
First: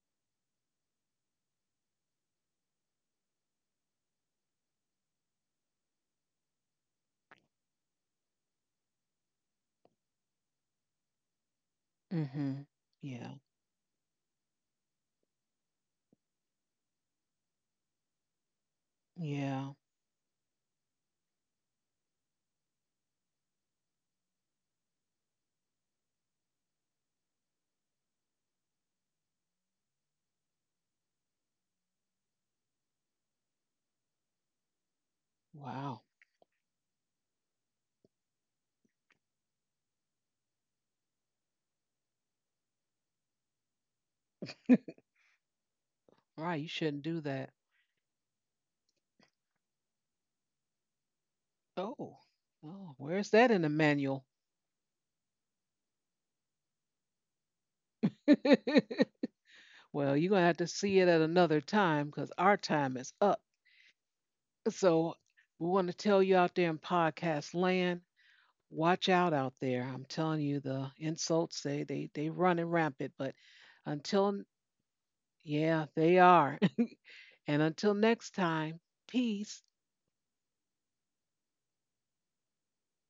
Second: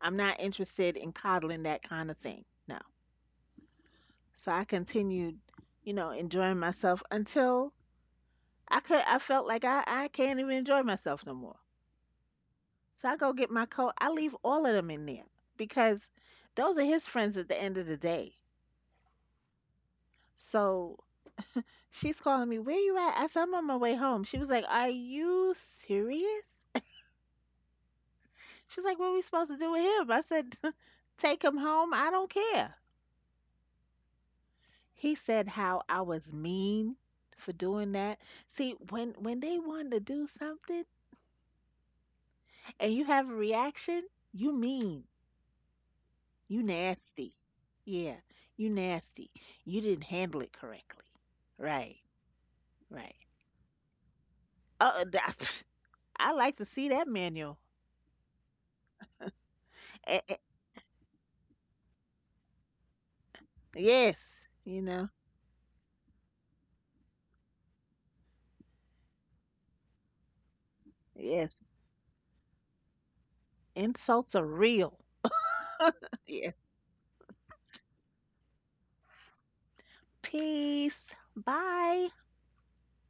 Speaker 2: I'm not interested in coddling that kind of thing. No. So I continued, you know, enjoying myself until I could. I felt like I can't even enjoy myself no more.
Speaker 1: Mm-hmm.
Speaker 2: So I
Speaker 1: Yeah.
Speaker 2: go get my coat. I leave all of them in there because those are his friends at the end of the day.
Speaker 1: Yeah.
Speaker 2: So she's calling me, "Where you at?" I said, "I'm on my way home." She was like, "Are you serious?" She's like, "What are we supposed to do with him?" I said. Take him home, I don't care." He said how I
Speaker 1: Wow.
Speaker 2: was mean for doing that. See, when they want to do something and you have a reaction, you mean, you
Speaker 1: Right. You shouldn't do
Speaker 2: nasty.
Speaker 1: that.
Speaker 2: Yeah, you nasty. You didn't handle it correctly. Right,
Speaker 1: Oh, oh,
Speaker 2: right.
Speaker 1: where's that in the manual?
Speaker 2: Uh, that- I like to see that manual.
Speaker 1: Well,
Speaker 2: Eh,
Speaker 1: you're
Speaker 2: eh,
Speaker 1: going to have to see it at another time because our time is up.
Speaker 2: yes, you know,
Speaker 1: So we want to tell you out there in podcast land, watch out out there. I'm telling you, the
Speaker 2: yes.
Speaker 1: insults, they run and rampant. But
Speaker 2: Insults
Speaker 1: until,
Speaker 2: are real.
Speaker 1: yeah, they
Speaker 2: Yes.
Speaker 1: are. And until next time, peace.
Speaker 2: Peace. Bye.